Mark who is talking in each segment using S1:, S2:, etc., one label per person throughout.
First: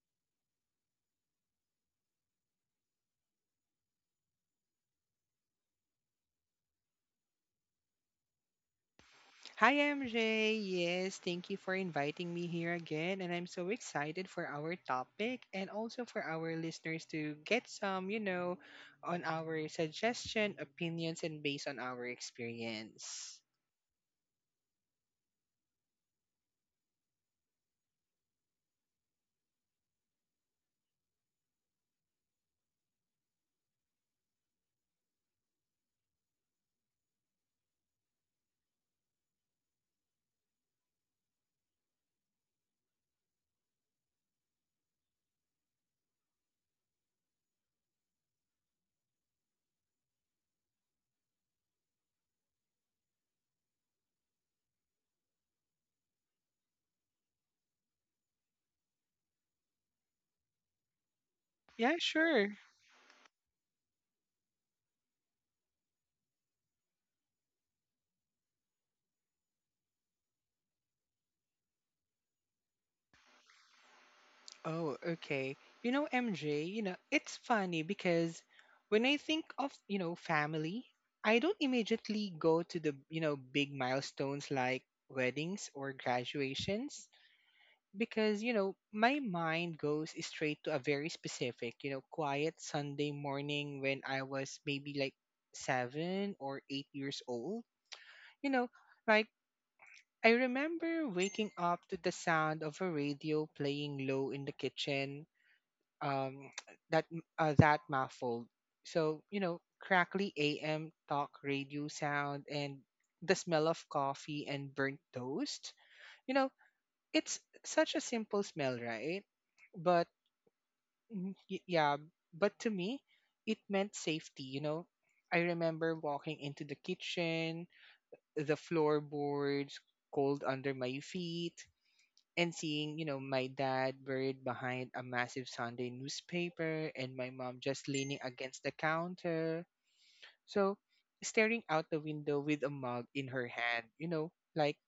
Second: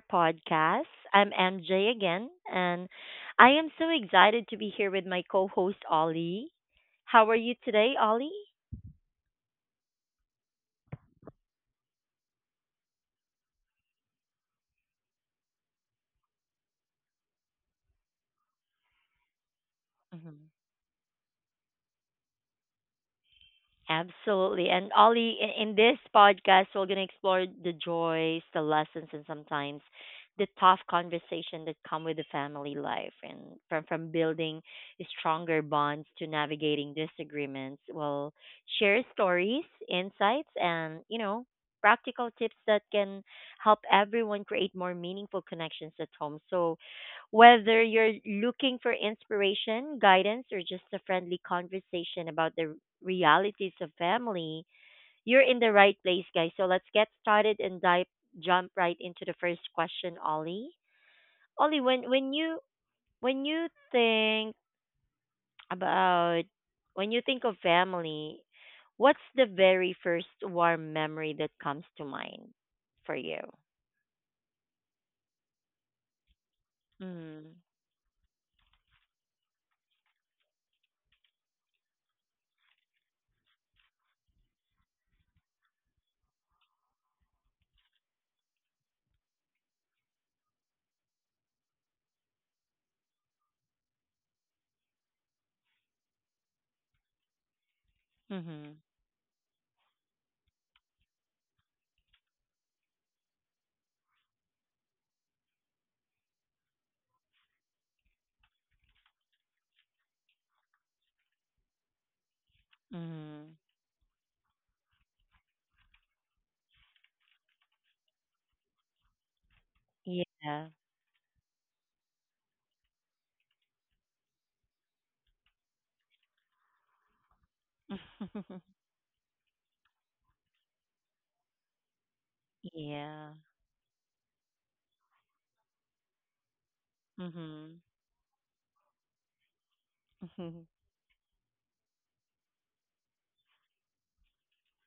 S1: podcast. I'm MJ again, and I am so excited to be here with my co host, Ollie. How are you today, Ollie?
S2: Hi, MJ. Yes, thank you for inviting me here again. And I'm so excited for our topic and also for our listeners to get some, on our suggestion, opinions, and based on our experience.
S1: Absolutely. And Ollie, in this podcast, we're going to explore the joys, the lessons, and sometimes the tough conversation that come with the family life and from building stronger bonds to navigating disagreements. We'll share stories, insights, and, you know, practical tips that can help everyone create more meaningful connections at home. So, whether you're looking for inspiration, guidance, or just a friendly conversation about the realities of family, you're in the right place, guys. So let's get started and dive jump right into the first question, Ollie. Ollie,
S2: Yeah, sure.
S1: when you think about when you think of family, what's the very first warm memory that comes to mind for you?
S2: Oh, okay. MJ, it's
S1: Mm.
S2: funny because when I think of, family, I don't immediately go to the, big milestones like weddings or graduations. Because my mind goes straight to a very specific, quiet Sunday morning when I was maybe like 7 or 8 years old. you know
S1: Mhm.
S2: like I remember waking up to the sound of a radio playing low in the kitchen, um that that muffled, so crackly AM talk radio sound, and the
S1: Mhm.
S2: smell of coffee and burnt toast. you know it's such a simple smell, right? But
S1: Yeah.
S2: Mhm. Yeah, but to me, it meant safety. I remember walking into the kitchen, the floorboards cold under my feet, and seeing,
S1: Yeah.
S2: my dad buried behind a massive Sunday newspaper and my mom
S1: Mhm.
S2: just leaning against the counter.
S1: Yeah. Mhm.
S2: So, staring out the window with a mug in her hand, you know, like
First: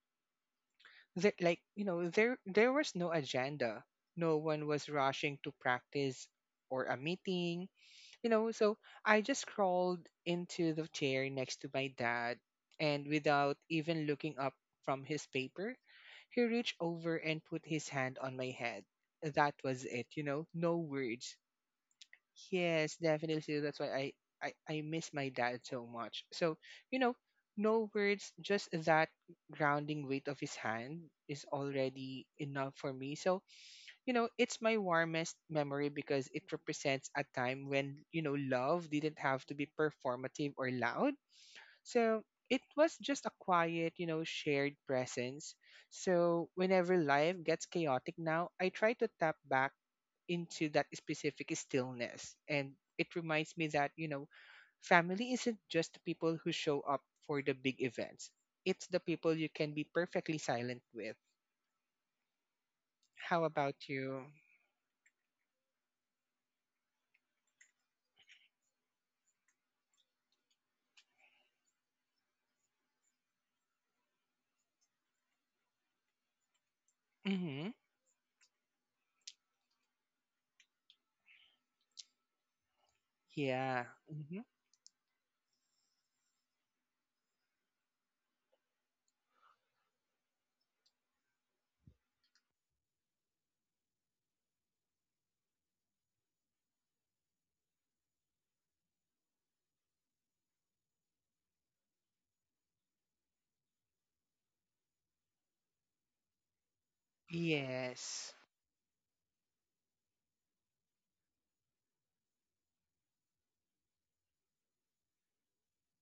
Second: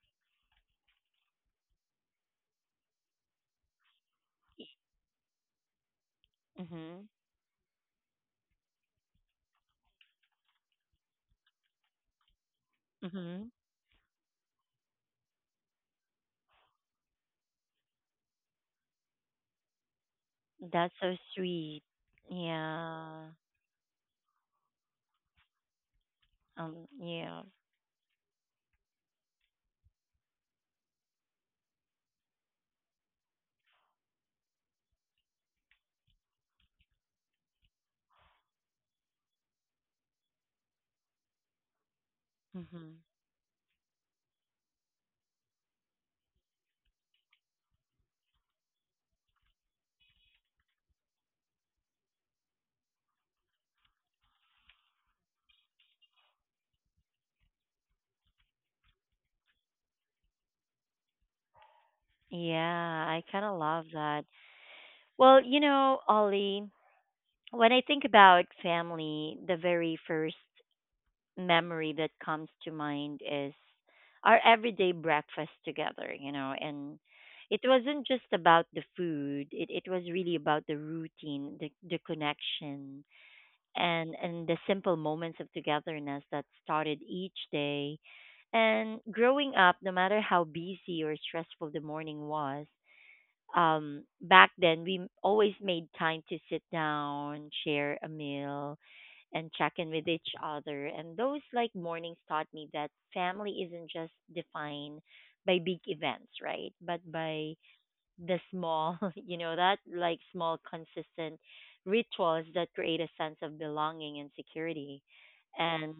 S2: that like, you know, there was no agenda. No one was rushing to practice or a
S1: Mhm.
S2: meeting, so I just crawled into the chair next to my dad, and
S1: Mhm.
S2: without even looking up from his paper, he reached over and put his hand on my head. That was it, you know, no
S1: That's so
S2: words.
S1: sweet.
S2: Yes,
S1: Yeah.
S2: definitely. That's why I, I miss my dad so much. So, you know,
S1: Yeah.
S2: no words, just that grounding weight of his hand is already enough for me. So, it's my warmest memory because it represents a time when, love didn't have to be performative or loud. So it was
S1: Hmm.
S2: just a quiet, shared presence. So whenever life gets chaotic now, I try to tap back into that specific stillness. And it reminds me that, family isn't just people who show up for the big events, it's the people you can be perfectly silent with.
S1: Yeah, I
S2: How
S1: kind of
S2: about
S1: love that.
S2: you?
S1: Well, you know, Ollie, when I think about family, the very first memory that comes to mind is our everyday breakfast together, you know, and it
S2: Hmm.
S1: wasn't just about the food. It was really about the routine, the connection,
S2: Yeah.
S1: and
S2: Mm-hmm.
S1: and the simple moments of togetherness that started each day. And growing up, no matter how busy or stressful the morning was, back then we always made time to sit down, share a meal, and check in with each other. And those like mornings taught me that family isn't just defined by big events, right? But by
S2: Yes.
S1: the small, you know, that like small consistent rituals that create a sense of belonging and security. And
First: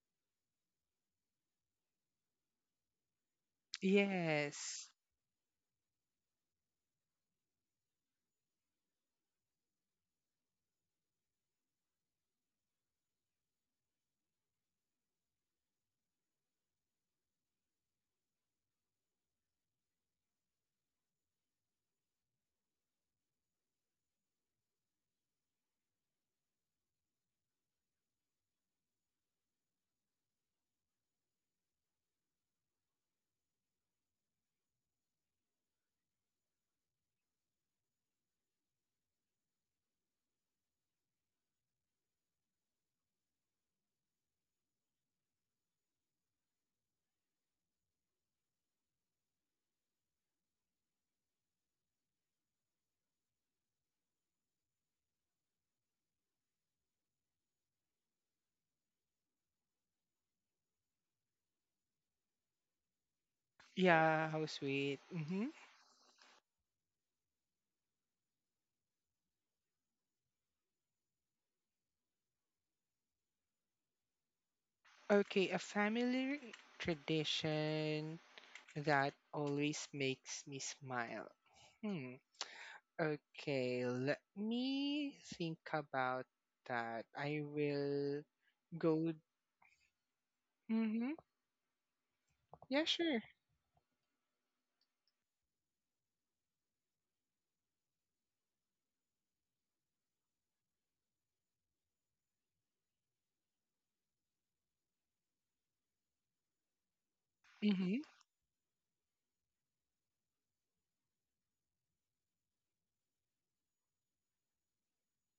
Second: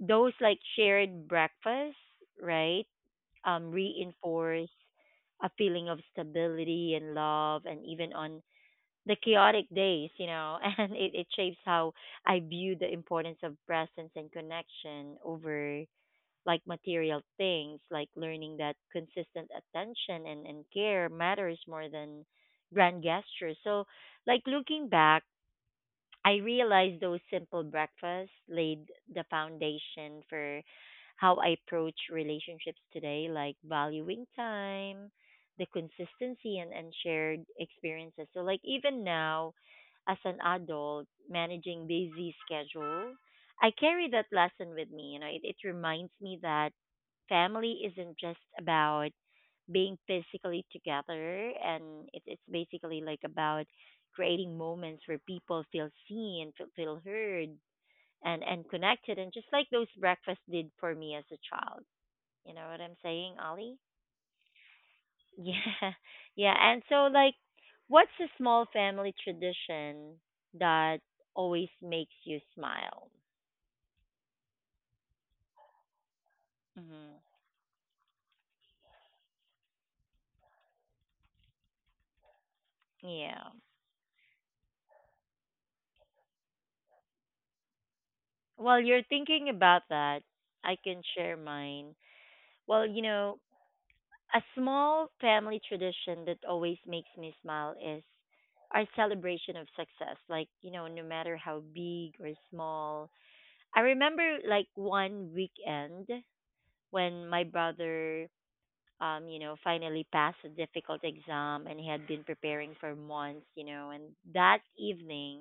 S1: those like shared breakfasts, right, reinforce
S2: Yes.
S1: a feeling of stability and love, and even on the chaotic days, you know, and it shapes how I view the importance of presence and connection over like material things, like learning that consistent attention and care matters more than grand gestures. So, like looking back, I realized those simple breakfasts laid the foundation for how I approach relationships today, like valuing time, the consistency, and shared experiences. So, like, even now, as an adult managing busy schedule, I carry that lesson with me. You know, it reminds me that family isn't just about being physically together, and it's basically like about creating moments where people feel seen, feel heard, and connected, and just like those breakfasts did for me as a child. You know what I'm saying, Ollie?
S2: Yeah, how sweet. Mm-hmm.
S1: Yeah. Yeah, and so like, what's a small family tradition that always makes you smile?
S2: Okay, a family
S1: Hmm.
S2: tradition that always makes me smile. Hmm.
S1: Yeah,
S2: Okay, let me think about that. I will
S1: while you're
S2: go.
S1: thinking about that, I can
S2: Mm-hmm.
S1: share mine.
S2: Yeah,
S1: Well, you
S2: sure.
S1: know, a small family tradition that always makes me smile is our celebration of success. Like, you know, no matter how big or small. I remember like one weekend when my
S2: Mm-hmm.
S1: brother, you know, finally passed a difficult exam, and he had been preparing for months, you know, and that evening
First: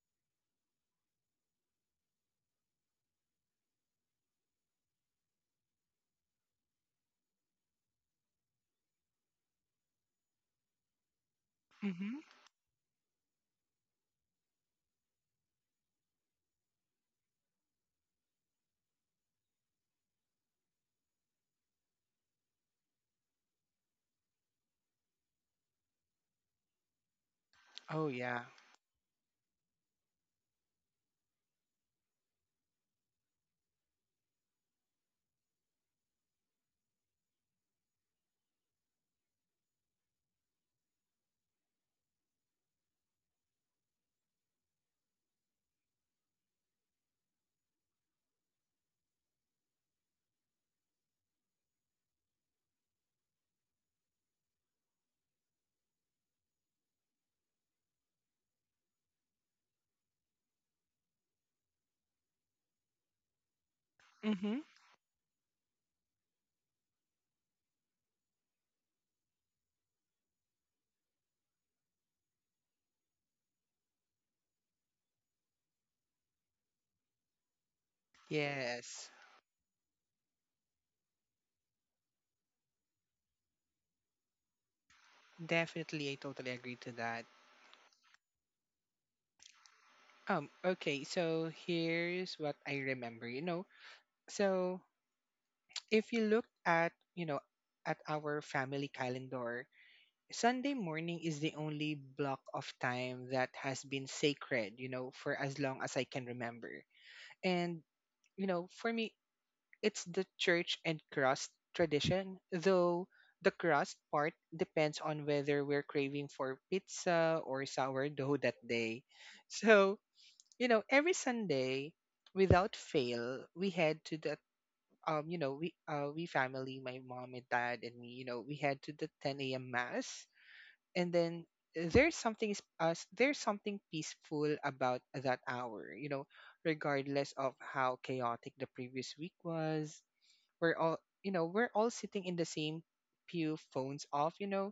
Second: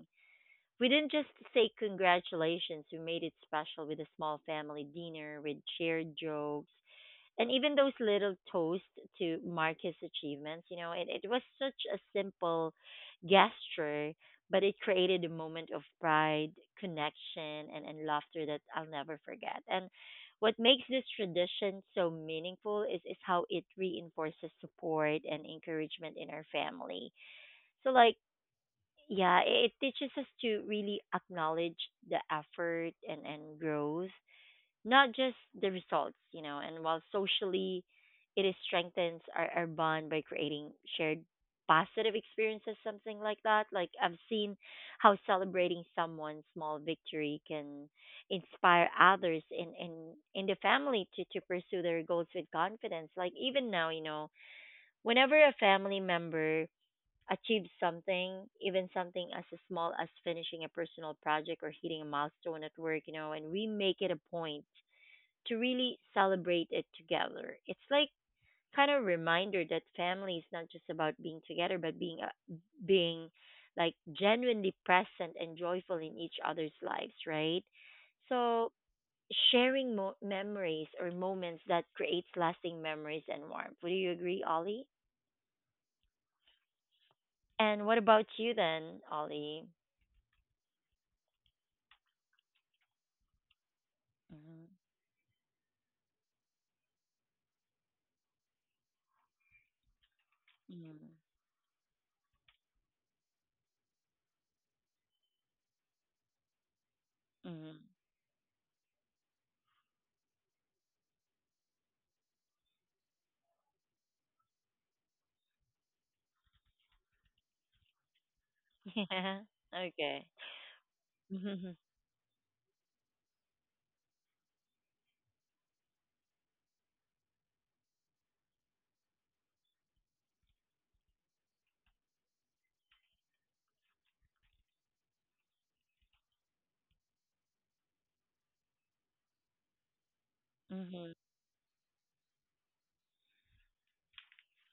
S1: we didn't just say congratulations, we made it special with a small family dinner with shared jokes and even those little toasts to mark his achievements. You know, it was such a
S2: Mm-hmm.
S1: simple gesture, but it created a moment of pride, connection, and laughter that I'll never forget. And what makes this tradition so meaningful is how it reinforces support and encouragement in our family. So,
S2: Oh,
S1: like,
S2: yeah.
S1: yeah, it teaches us to really acknowledge the effort and growth, not just the results, you know. And while socially it is strengthens our bond by creating shared positive experiences, something like that. Like I've seen how celebrating someone's small victory can inspire others in the family to pursue their goals with confidence. Like even now, you know, whenever a family member achieves something, even something as small as finishing a personal project or hitting a milestone at work, you know, and we make it a
S2: Mm-hmm.
S1: point to really celebrate it together. It's like kind of reminder that family is not just about being together, but being like genuinely present and joyful in each other's lives, right? So
S2: Yes.
S1: sharing memories or moments that creates lasting memories and warmth. Would you agree, Ollie?
S2: Definitely, I totally agree to that.
S1: And what about you then, Ollie?
S2: Okay, so here's what I remember. you know.
S1: Mm-hmm.
S2: So if you look at, at our family calendar, Sunday
S1: Mm-hmm.
S2: morning is the only block of time that has been sacred, for as long as I can remember. And for me, it's the church and cross tradition, though the crust part depends on whether we're craving for pizza or sourdough that day.
S1: Yeah.
S2: So
S1: Okay.
S2: every Sunday without fail we head to the, you know, we family, my mom and dad and me, we head to the 10 a.m. mass, and then there's something peaceful about that hour, regardless of how chaotic the previous week was. We're all,
S1: Mm-hmm.
S2: you know, we're all sitting in the same pew, phones off,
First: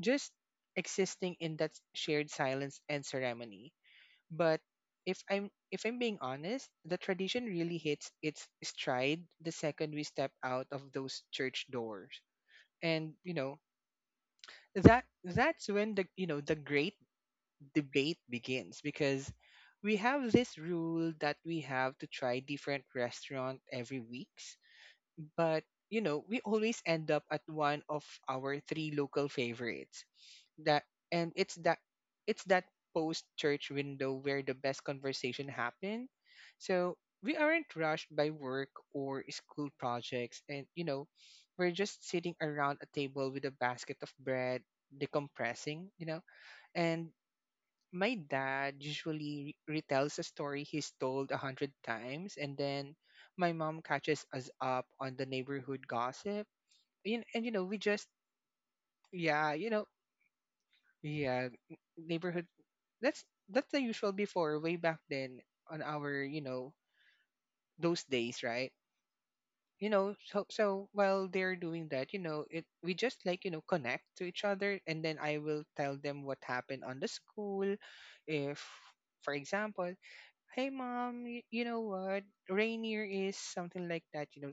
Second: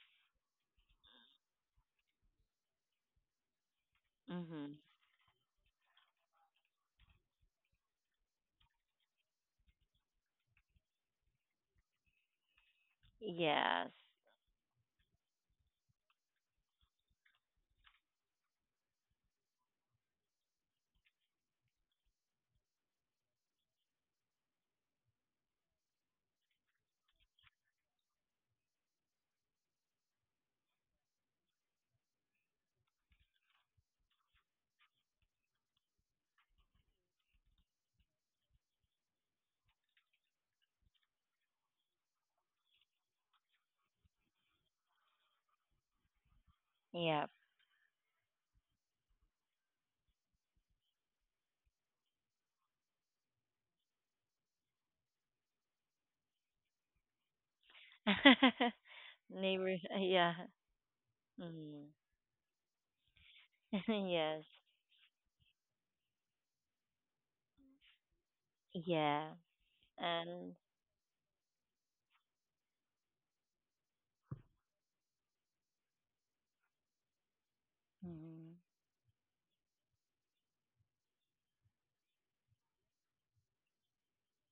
S2: just existing in that shared silence and ceremony. But
S1: Mm-hmm.
S2: if I'm being honest, the tradition really hits its stride the second we step out of those church doors. And you know,
S1: Yes.
S2: that that's when the, the great debate begins because we have this rule that we have to try different restaurant every weeks, but we always end up at one of our three local favorites. That, and it's that post church window where the best conversation happen. So we aren't rushed by work or school projects, and we're just sitting around a table with a basket of bread, decompressing, and
S1: Yeah.
S2: my dad usually retells a story he's told 100 times, and then my mom catches us up on the neighborhood gossip, and we just, yeah,
S1: Neighbor, yeah.
S2: yeah,
S1: Mm.
S2: neighborhood. That's the usual,
S1: Yes.
S2: before, way back then on our, those days, right?
S1: Yeah.
S2: you know so
S1: And
S2: so while they're doing that, you know it we just, like, connect to each other, and then I will tell them what happened on the school. If,
S1: mhm.
S2: for example, hey, Mom, you know what Rainier is, something like that,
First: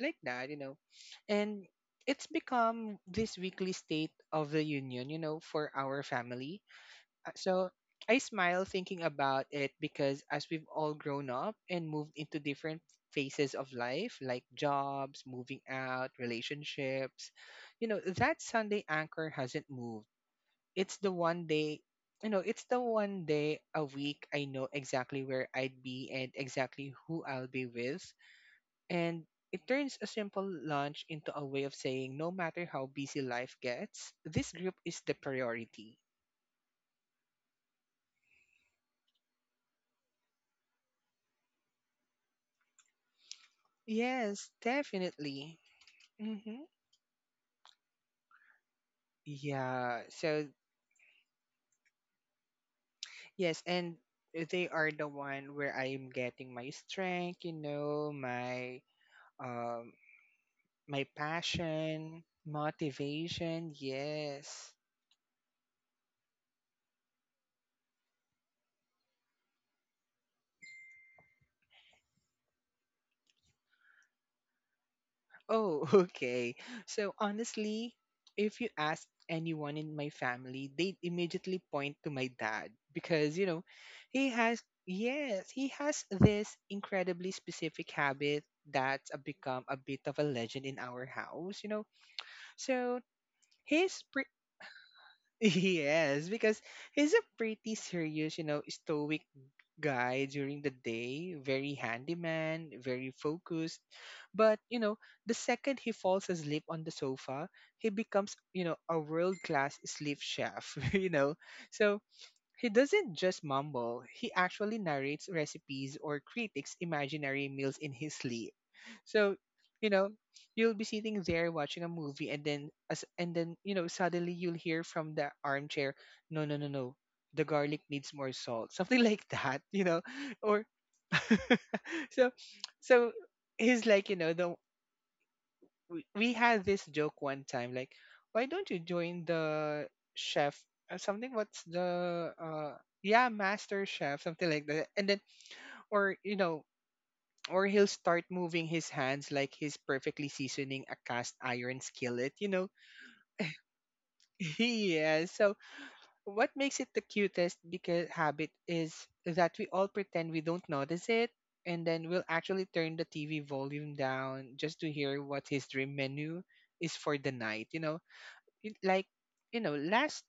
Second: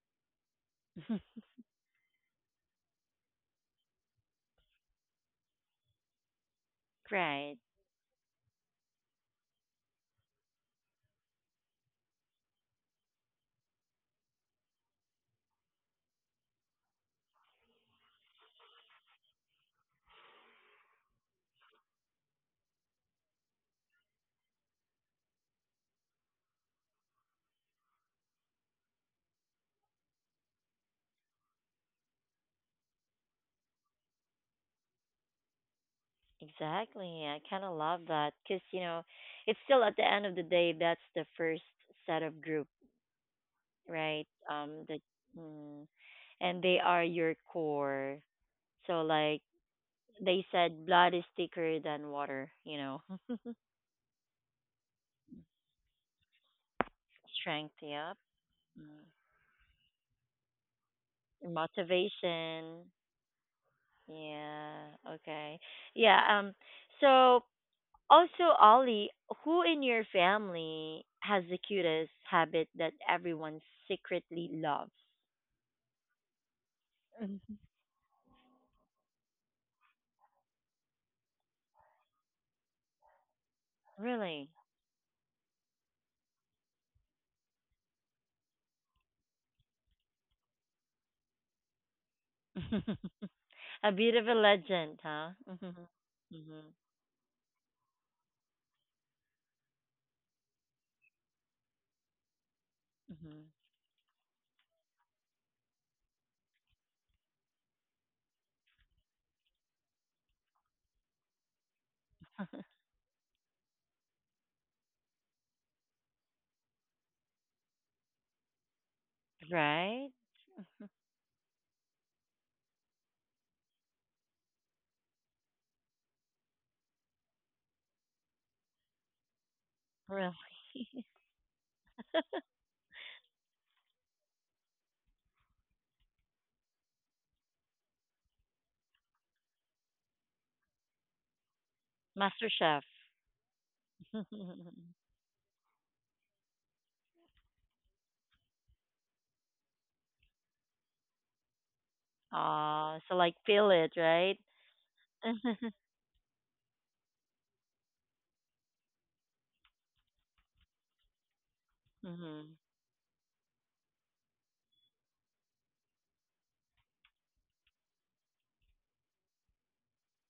S2: like that you know and it's become this weekly state of the union, for our family. So
S1: Right.
S2: I smile thinking about it because as we've all grown up and moved into different phases of life, like jobs, moving out, relationships, that Sunday anchor hasn't moved. It's the one day, you know, it's the one day a week I know exactly where I'd be and exactly who I'll be with. And it turns a simple lunch into a way of saying, no matter how busy life gets, this group is the priority.
S1: Exactly. I kind of love that because, you know, it's still at the end of the day, that's the first set of group, right?
S2: Yes,
S1: That,
S2: definitely.
S1: mm, and
S2: Mm-hmm.
S1: they are your core. So, like,
S2: Yeah.
S1: they
S2: So
S1: said blood is thicker than water, you know.
S2: yes, and they are the one where I am getting my strength,
S1: Strength, yep. Mm.
S2: um my passion,
S1: Motivation.
S2: motivation. Yes.
S1: Yeah. Okay. Yeah. So also, Ollie, who in your family has the cutest habit that everyone secretly loves?
S2: Oh, okay. So
S1: Mhm.
S2: honestly, if you ask anyone in my family, they immediately point to my dad because, you know, he
S1: Really?
S2: has yes, he has this incredibly specific habit that's a become a bit of a legend in our house. So
S1: A
S2: he's
S1: bit of
S2: pre-
S1: a legend, huh? Mm-hmm.
S2: yes, because
S1: Mm-hmm.
S2: he's a pretty serious, stoic guy during the day, very handyman, very
S1: Mm-hmm.
S2: focused. But the second he falls asleep on the sofa, he becomes, a world class sleep chef. So he doesn't just mumble, he actually narrates recipes or critics imaginary meals in his sleep. So, you
S1: Right?
S2: know, you'll be sitting there watching a movie, and then as and then, you know, suddenly you'll hear from the armchair, "No, no, no, no, the garlic needs more salt." Something like that,
S1: Really?
S2: Or so so he's like, you know, the we had this joke one time like, why don't you join the chef, something, what's the,
S1: Master Chef.
S2: yeah, Master Chef, something like that? And then, or or he'll start moving his hands like he's perfectly seasoning a cast iron skillet,
S1: Ah, so like feel it, right?
S2: Yeah, so
S1: Mm-hmm.
S2: what makes it the cutest, because habit, is that we all pretend we don't notice it, and then we'll
S1: Mm-hmm.
S2: actually turn the TV volume down just to hear what his dream menu is for the night, it, like, you know last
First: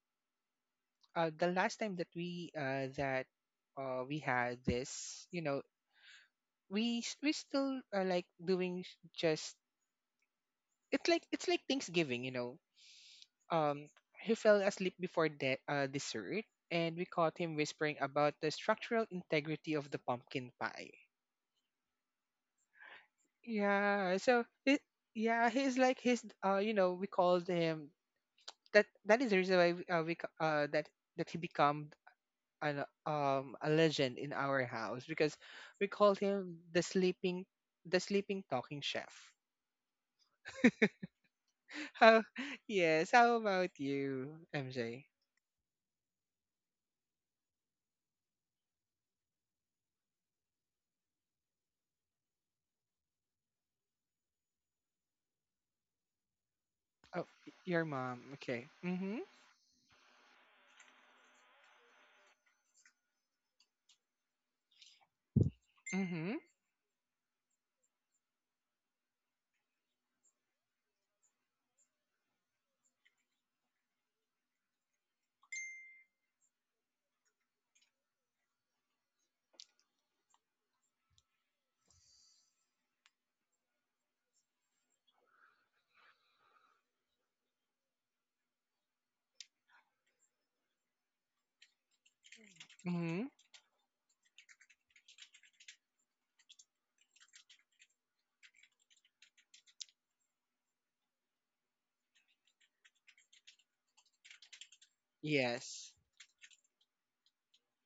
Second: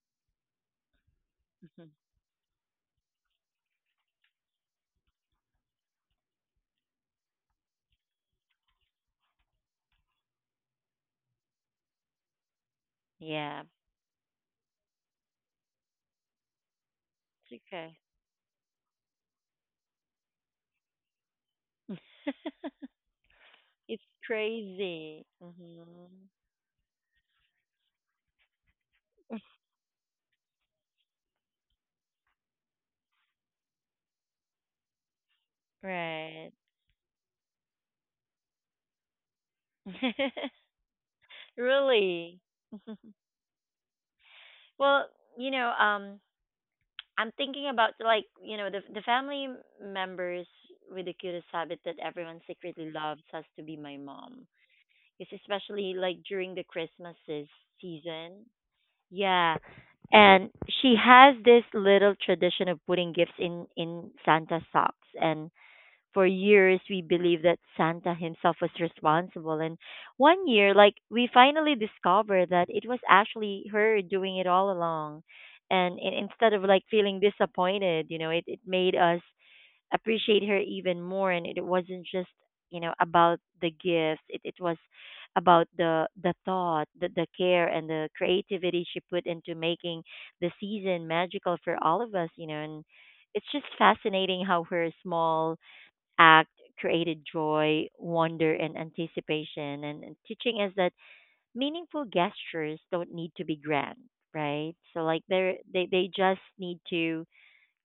S2: the last time that we, that we had this, you know we s- we still, like, doing, s- just it's like, Thanksgiving,
S1: Yeah.
S2: um he fell asleep before dessert, and we caught him whispering
S1: It's
S2: about the structural integrity of the pumpkin pie.
S1: okay. It's
S2: Yeah, so it,
S1: crazy.
S2: yeah, he's
S1: Hmm.
S2: like, his, we called him, that is the reason why we ca- that that he become an, a legend in our house, because we called
S1: Right.
S2: him the sleeping talking chef. How
S1: Really.
S2: Yes, how about you, MJ?
S1: Well, you know, I'm thinking about like, you know, the family members with the cutest habit that everyone secretly loves has to be my mom. It's especially like during the Christmas
S2: Oh, your mom.
S1: season.
S2: Okay. Mhm.
S1: Yeah. And she has this little tradition of putting gifts in Santa's socks, and for
S2: Mhm.
S1: years we believed that Santa himself was responsible. And one year, like, we finally discovered that it was actually her doing it all along. And instead of like feeling disappointed, you know, it made us appreciate her even more. And it wasn't just, you know, about the gifts, it was about the thought, the care, and the creativity she put into making the season magical for all of us, you know. And
S2: Mhm.
S1: it's just fascinating how her small act created joy, wonder, and anticipation. And teaching us that meaningful gestures don't need to be grand, right? So like they're, they
S2: Yes.
S1: they just need to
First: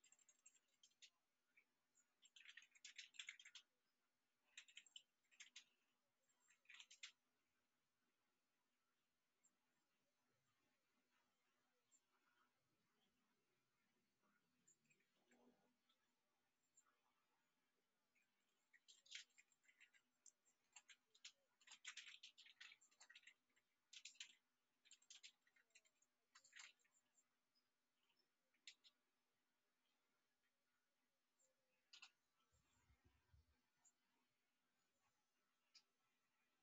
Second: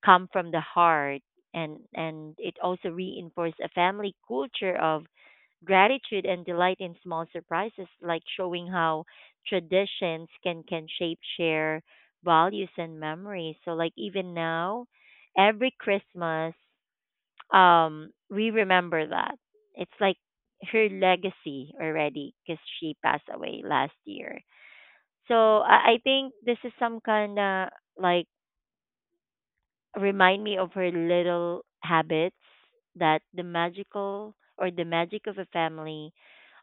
S1: come from the heart, and it also reinforces a family culture of gratitude and delight in small surprises, like showing how traditions can shape share values and memories. So like even now, every Christmas we remember that. It's like her legacy already, because she passed away last year. So I think this is some kind of like remind me of her little habits, that the magical or the magic of a family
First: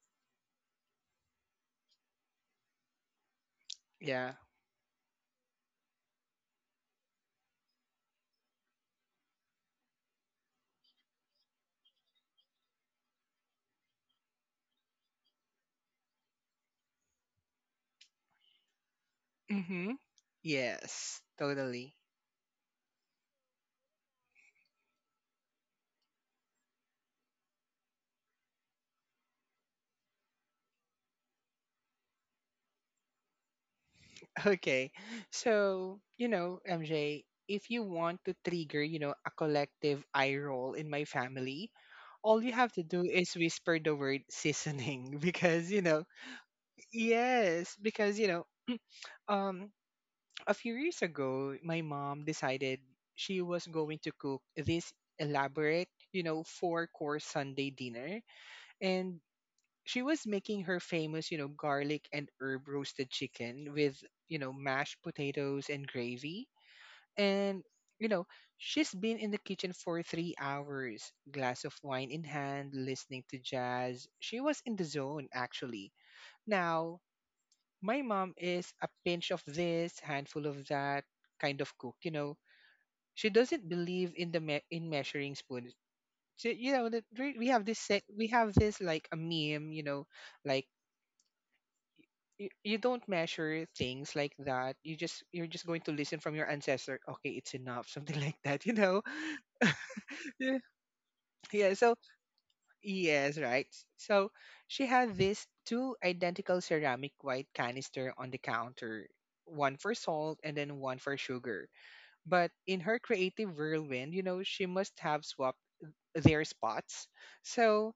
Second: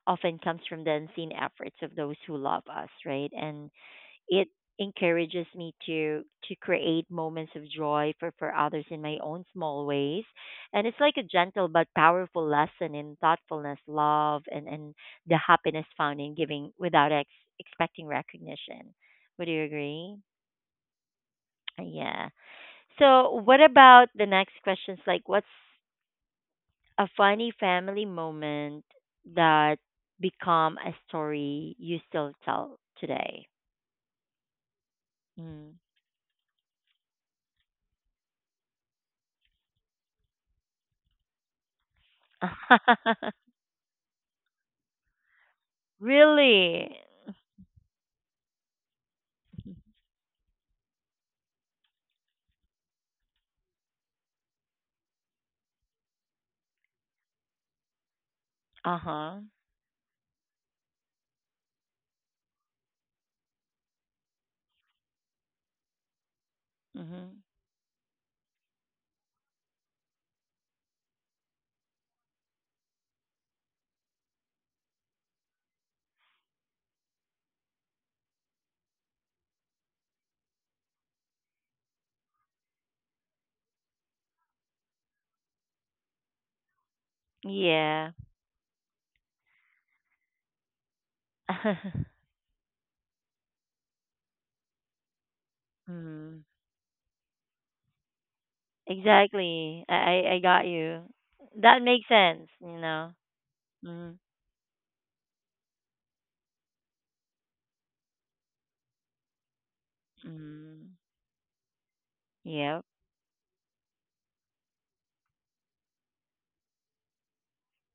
S1: often comes from the unseen efforts of those who love us, right? And
S2: Yeah.
S1: it encourages me to create moments of joy for others in my own small ways. And it's like a gentle but powerful lesson in thoughtfulness, love, and the happiness found in giving without expecting recognition. Would you
S2: Mhm.
S1: agree?
S2: Yes. Totally.
S1: Yeah, so what about the next questions, like what's a funny family moment that become a story you still tell today?
S2: Okay.
S1: Mm.
S2: So, MJ, if you want to trigger, a collective eye roll in my family, all you have to do is whisper the word seasoning. Because,
S1: Really?
S2: yes, because, um a few years ago, my mom decided she was going to cook this elaborate, four-course Sunday dinner, and
S1: Uh-huh.
S2: she was making her famous, garlic and herb roasted chicken with, mashed potatoes and gravy.
S1: Hmm.
S2: And, you know, she's been in the kitchen for 3 hours, glass of wine in hand, listening to jazz. She was in the zone, actually. Now, my mom is a pinch of this, handful of that kind of cook, She doesn't believe in measuring spoons. So, you know, that we have this set,
S1: Yeah.
S2: we have this like a meme, like, you don't measure things like that. You just, you're just going to listen from
S1: Mm.
S2: your ancestor. Okay, it's enough, something like that,
S1: Exactly. I got you.
S2: Yeah,
S1: That
S2: so
S1: makes sense, you know.
S2: yes, right.
S1: Mm.
S2: So she had these two identical ceramic white canister on the counter, one for salt and then
S1: Mm.
S2: one for sugar. But in
S1: Yep.
S2: her creative whirlwind, she must have swapped their spots. So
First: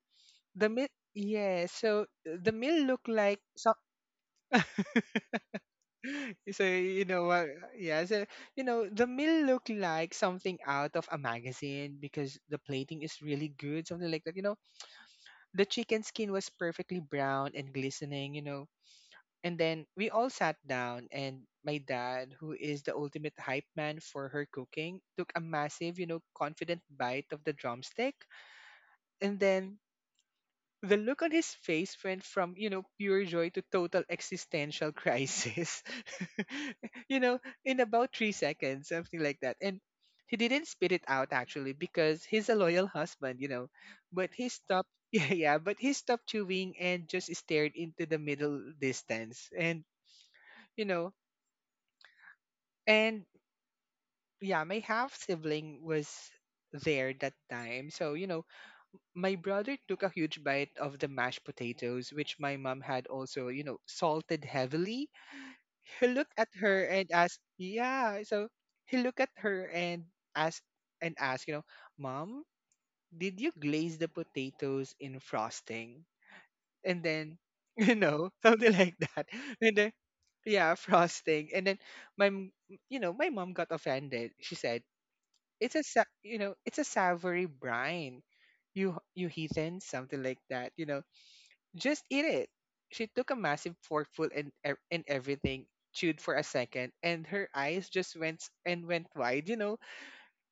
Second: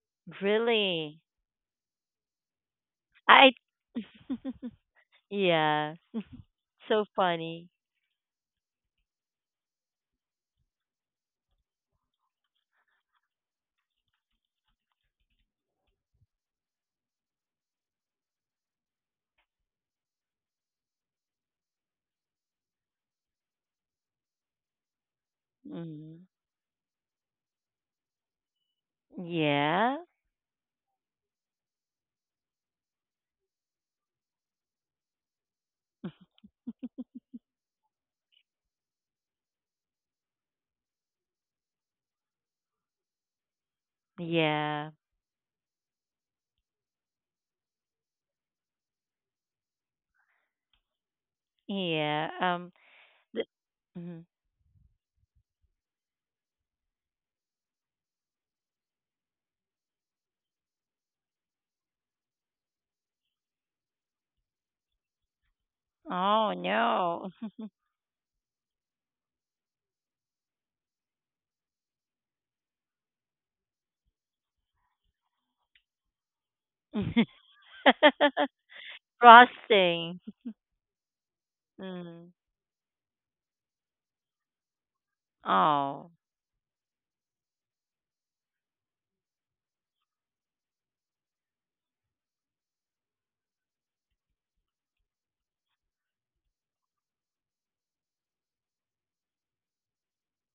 S2: the meal,
S1: Really.
S2: yeah, so the meal looked like
S1: I
S2: some.
S1: Yeah.
S2: So
S1: So
S2: you know what?
S1: funny.
S2: Yeah, so the meal looked like something out of a magazine because the plating is really good, something like that. The chicken skin was perfectly brown and glistening, And then we all sat down, and my dad, who is the ultimate hype man for her cooking, took a massive,
S1: Mm.
S2: confident bite of the drumstick. And then
S1: Yeah.
S2: the look on his face went from, pure joy to total existential crisis. you know, in about 3 seconds, something like that. And he didn't spit it out actually because he's a loyal husband, you know. But he
S1: Yeah.
S2: stopped, yeah, yeah. But he stopped chewing and just stared into the middle distance. You know,
S1: Yeah.
S2: and
S1: Th- mhm.
S2: yeah, my half sibling was there that time. So you know, my brother took a huge bite of the mashed potatoes, which my mom had also, salted heavily. He looked
S1: Oh
S2: at her and
S1: no.
S2: asked, yeah. So he looked at her and asked asked, you know, Mom, did you glaze the potatoes in frosting? And then, you know, something like that. And then
S1: Frosting.
S2: yeah, frosting. And then
S1: Mm.
S2: my m- you know, my mom got offended. She said, it's
S1: Oh.
S2: you know, it's a savory brine. You heathen, something like that, you know. Just eat it. She took a massive forkful and everything, chewed for a second, and her eyes just went s- and went wide. You know,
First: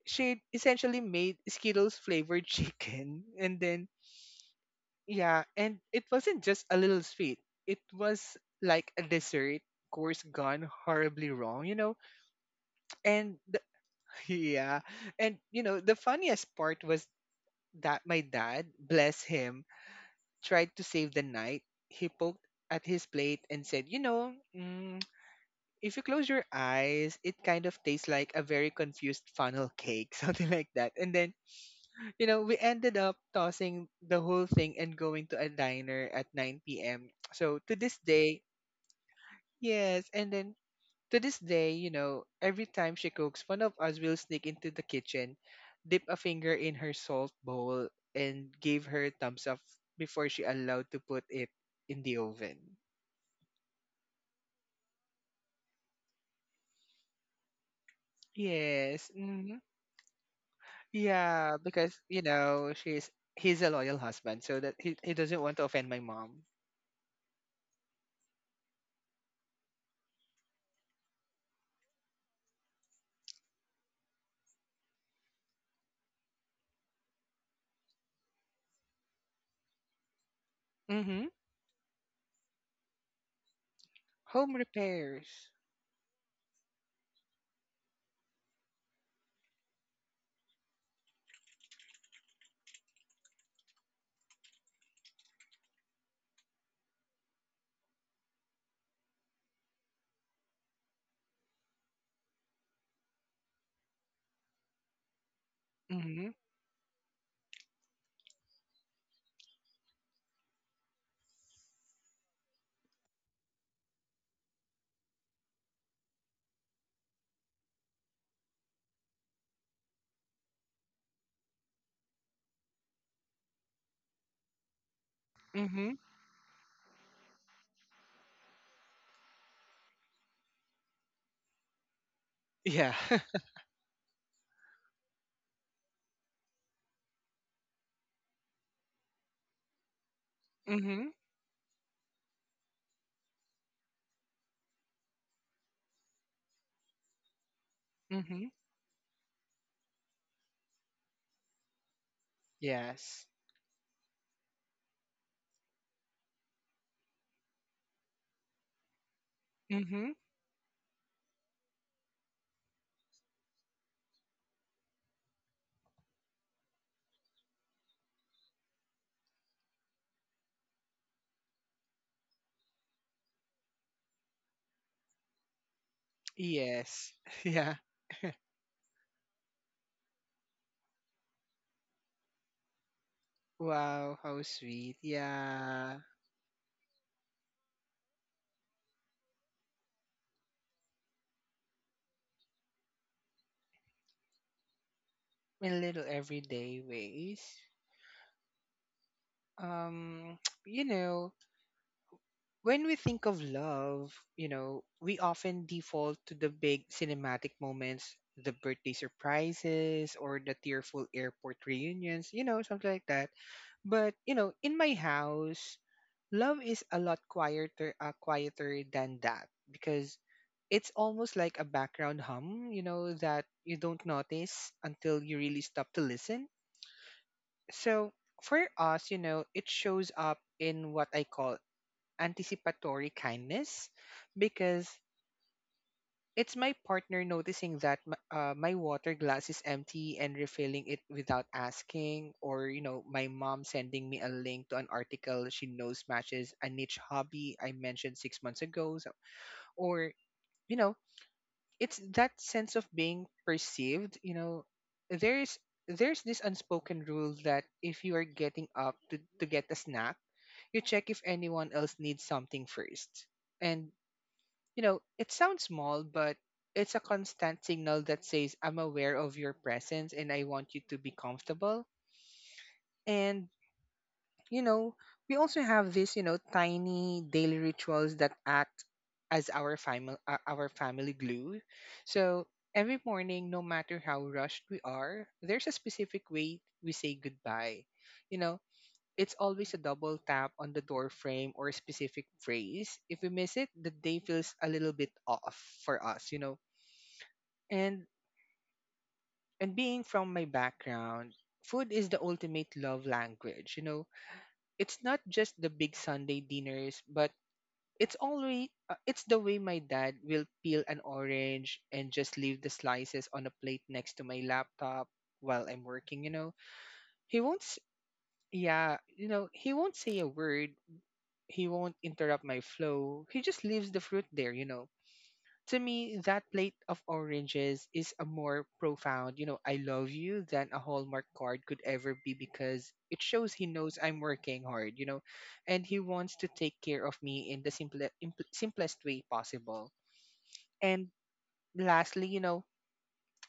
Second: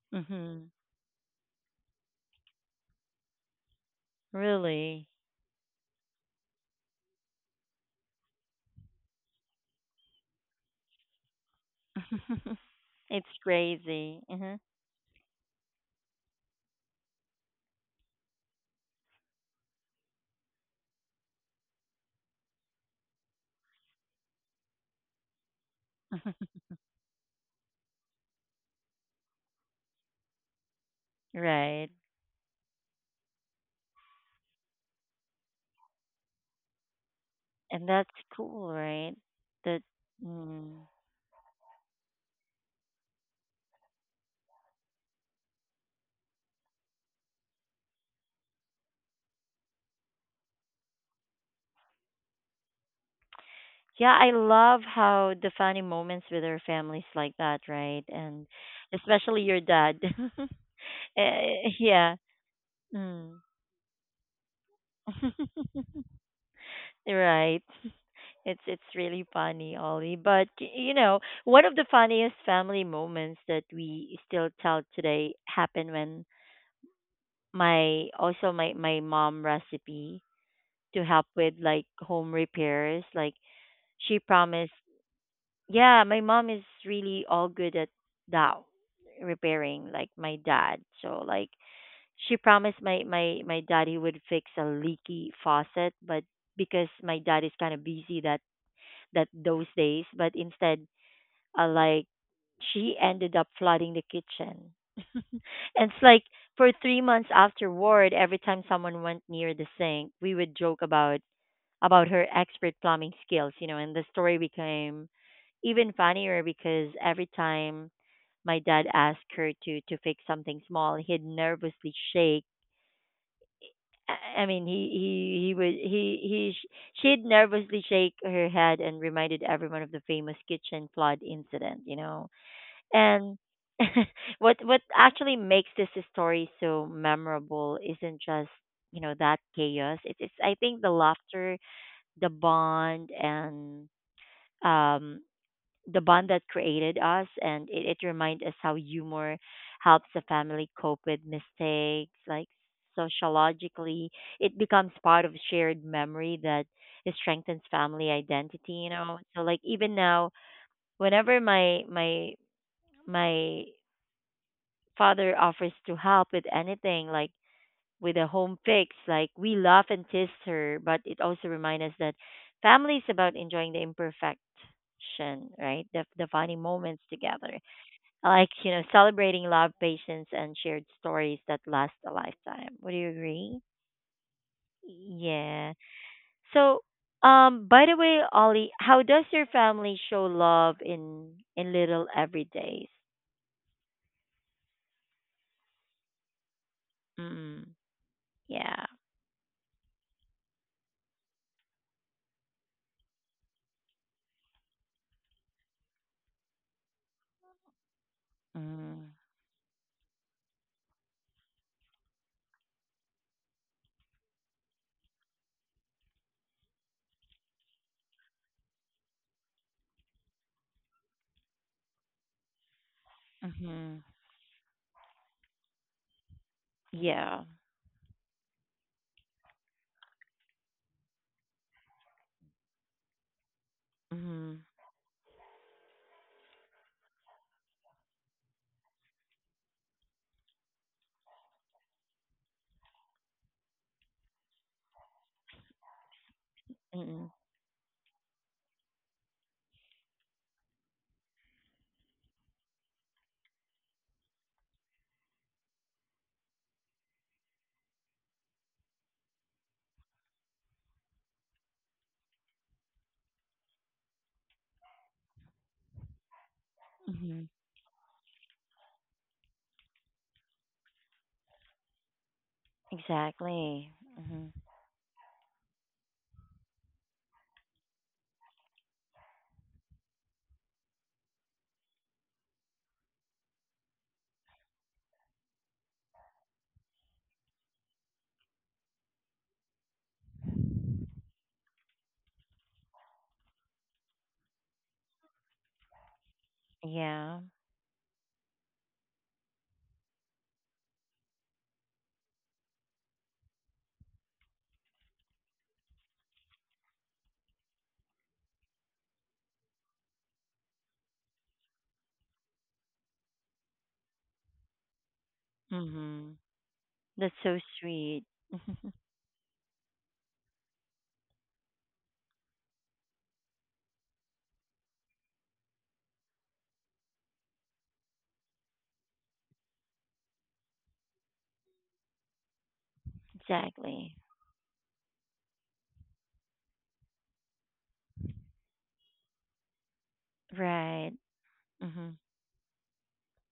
S2: she
S1: Hmm.
S2: essentially made Skittles flavored chicken, and then
S1: Really?
S2: yeah, and it wasn't just a little sweet. It was like a dessert course gone horribly wrong. You know,
S1: It's
S2: and the,
S1: crazy. Uh
S2: yeah, and you know the funniest part was that my dad, bless him, tried to save the night. He poked at his plate and said, you know, mm, if you close your
S1: huh.
S2: eyes, it kind of tastes like a very confused funnel cake, something like that. And then,
S1: Right.
S2: we ended up tossing the whole thing and going to a diner at 9 p.m. So to
S1: And
S2: this
S1: that's
S2: day,
S1: cool, right? That
S2: yes. And then
S1: Mm.
S2: to this day, you know, every time she cooks, one of us will sneak into the kitchen, dip a finger in her salt bowl, and give her a thumbs up before she allowed to put it in the oven.
S1: Yeah, I love how the funny moments with our families like that, right? And
S2: Yes.
S1: especially
S2: Mhm.
S1: your dad.
S2: Yeah, because
S1: Yeah.
S2: you know she's
S1: Mm.
S2: he's a loyal husband, so that he doesn't want to offend my mom.
S1: Right. It's really funny, Ollie. But you know, one of the funniest family moments that we still tell today happened when my also my mom recipe to
S2: Mm-hmm.
S1: help with like home repairs. Like she
S2: Home
S1: promised,
S2: repairs.
S1: yeah, my mom is really all good at that repairing, like my dad. So like she promised my my daddy would fix a leaky faucet, but because my dad is kind of busy that that those days, but instead like she ended up flooding the kitchen. And it's like
S2: Mm-hmm.
S1: for 3 months afterward, every time someone went near the sink, we would joke about her expert plumbing skills, you know. And the story became even funnier because every time my dad asked her to fix something small, he'd nervously shake. He would
S2: Mm-hmm.
S1: he sh- She'd nervously shake her head and reminded everyone of the famous kitchen flood incident. You know?
S2: Yeah.
S1: And what actually makes this story so memorable isn't just, you know, that chaos. It's I think the
S2: Mm-hmm.
S1: laughter, the bond, and um, the bond that created us, and it reminds
S2: Mm-hmm.
S1: us how humor helps a family cope with mistakes. Like
S2: Yes.
S1: sociologically, it becomes part of shared memory that it strengthens family identity. You know, so like even
S2: Mm-hmm.
S1: now, whenever my father offers to help with anything, like with a home fix, like we laugh and tease her, but it also reminds us that family is about enjoying the imperfection, right? The funny moments
S2: Yes.
S1: together,
S2: Yeah.
S1: like, you know, celebrating love, patience, and shared stories that last a lifetime. Would you agree?
S2: Wow, how sweet.
S1: Yeah.
S2: Yeah.
S1: So, by the way, Ollie, how does your family show love in little everydays?
S2: In little everyday ways.
S1: Mm, yeah.
S2: Um, you know, when we think of love, you know, we often default to the big cinematic moments, the birthday
S1: Mm,
S2: surprises or the tearful airport reunions, you know, something like that. But, you know, in my house, love is a lot quieter, quieter than that because it's almost like a background hum, you know, that you
S1: mm-hmm.
S2: don't notice until you really stop to listen.
S1: Yeah.
S2: So for us, you know, it shows up in what I call anticipatory kindness
S1: Mhm.
S2: because it's my partner noticing that my water glass is empty and refilling it without asking or you know my mom sending me a link to an article she knows matches a niche
S1: Mm-mm.
S2: hobby I mentioned 6 months ago. So, or you know it's that sense of being perceived. You know, there's there's this unspoken rule that if you are getting up to get a snack, you check if anyone else needs something first. And you know it sounds small, but it's a
S1: Mhm.
S2: constant signal that says I'm aware of your presence and I want you to be comfortable. And
S1: Exactly. Mhm.
S2: you know, we also have this, you know, tiny daily rituals that act as our family glue. So every morning, no matter how rushed we are, there's a specific way we say goodbye. You know, it's always a double tap on the door frame or a specific phrase. If we miss it, the day feels a little bit off for us, you know.
S1: Yeah.
S2: And and being from my background, food is the ultimate love language, you know. It's not just the big Sunday dinners, but it's the way my dad will peel an orange and just leave the slices on a plate next to my laptop while I'm working, you
S1: Mhm.
S2: know.
S1: That's
S2: He
S1: so
S2: won't s-
S1: sweet.
S2: yeah, you know, he won't say a word. He won't interrupt my flow. He just leaves the fruit there, you know. To me, that plate of oranges is a more profound, you know, I love you than a Hallmark card could ever be because it shows he knows
S1: Exactly.
S2: I'm working hard, you know, and he wants to take care of me in the simplest way possible. And
S1: Right. Mhm.
S2: lastly, you know,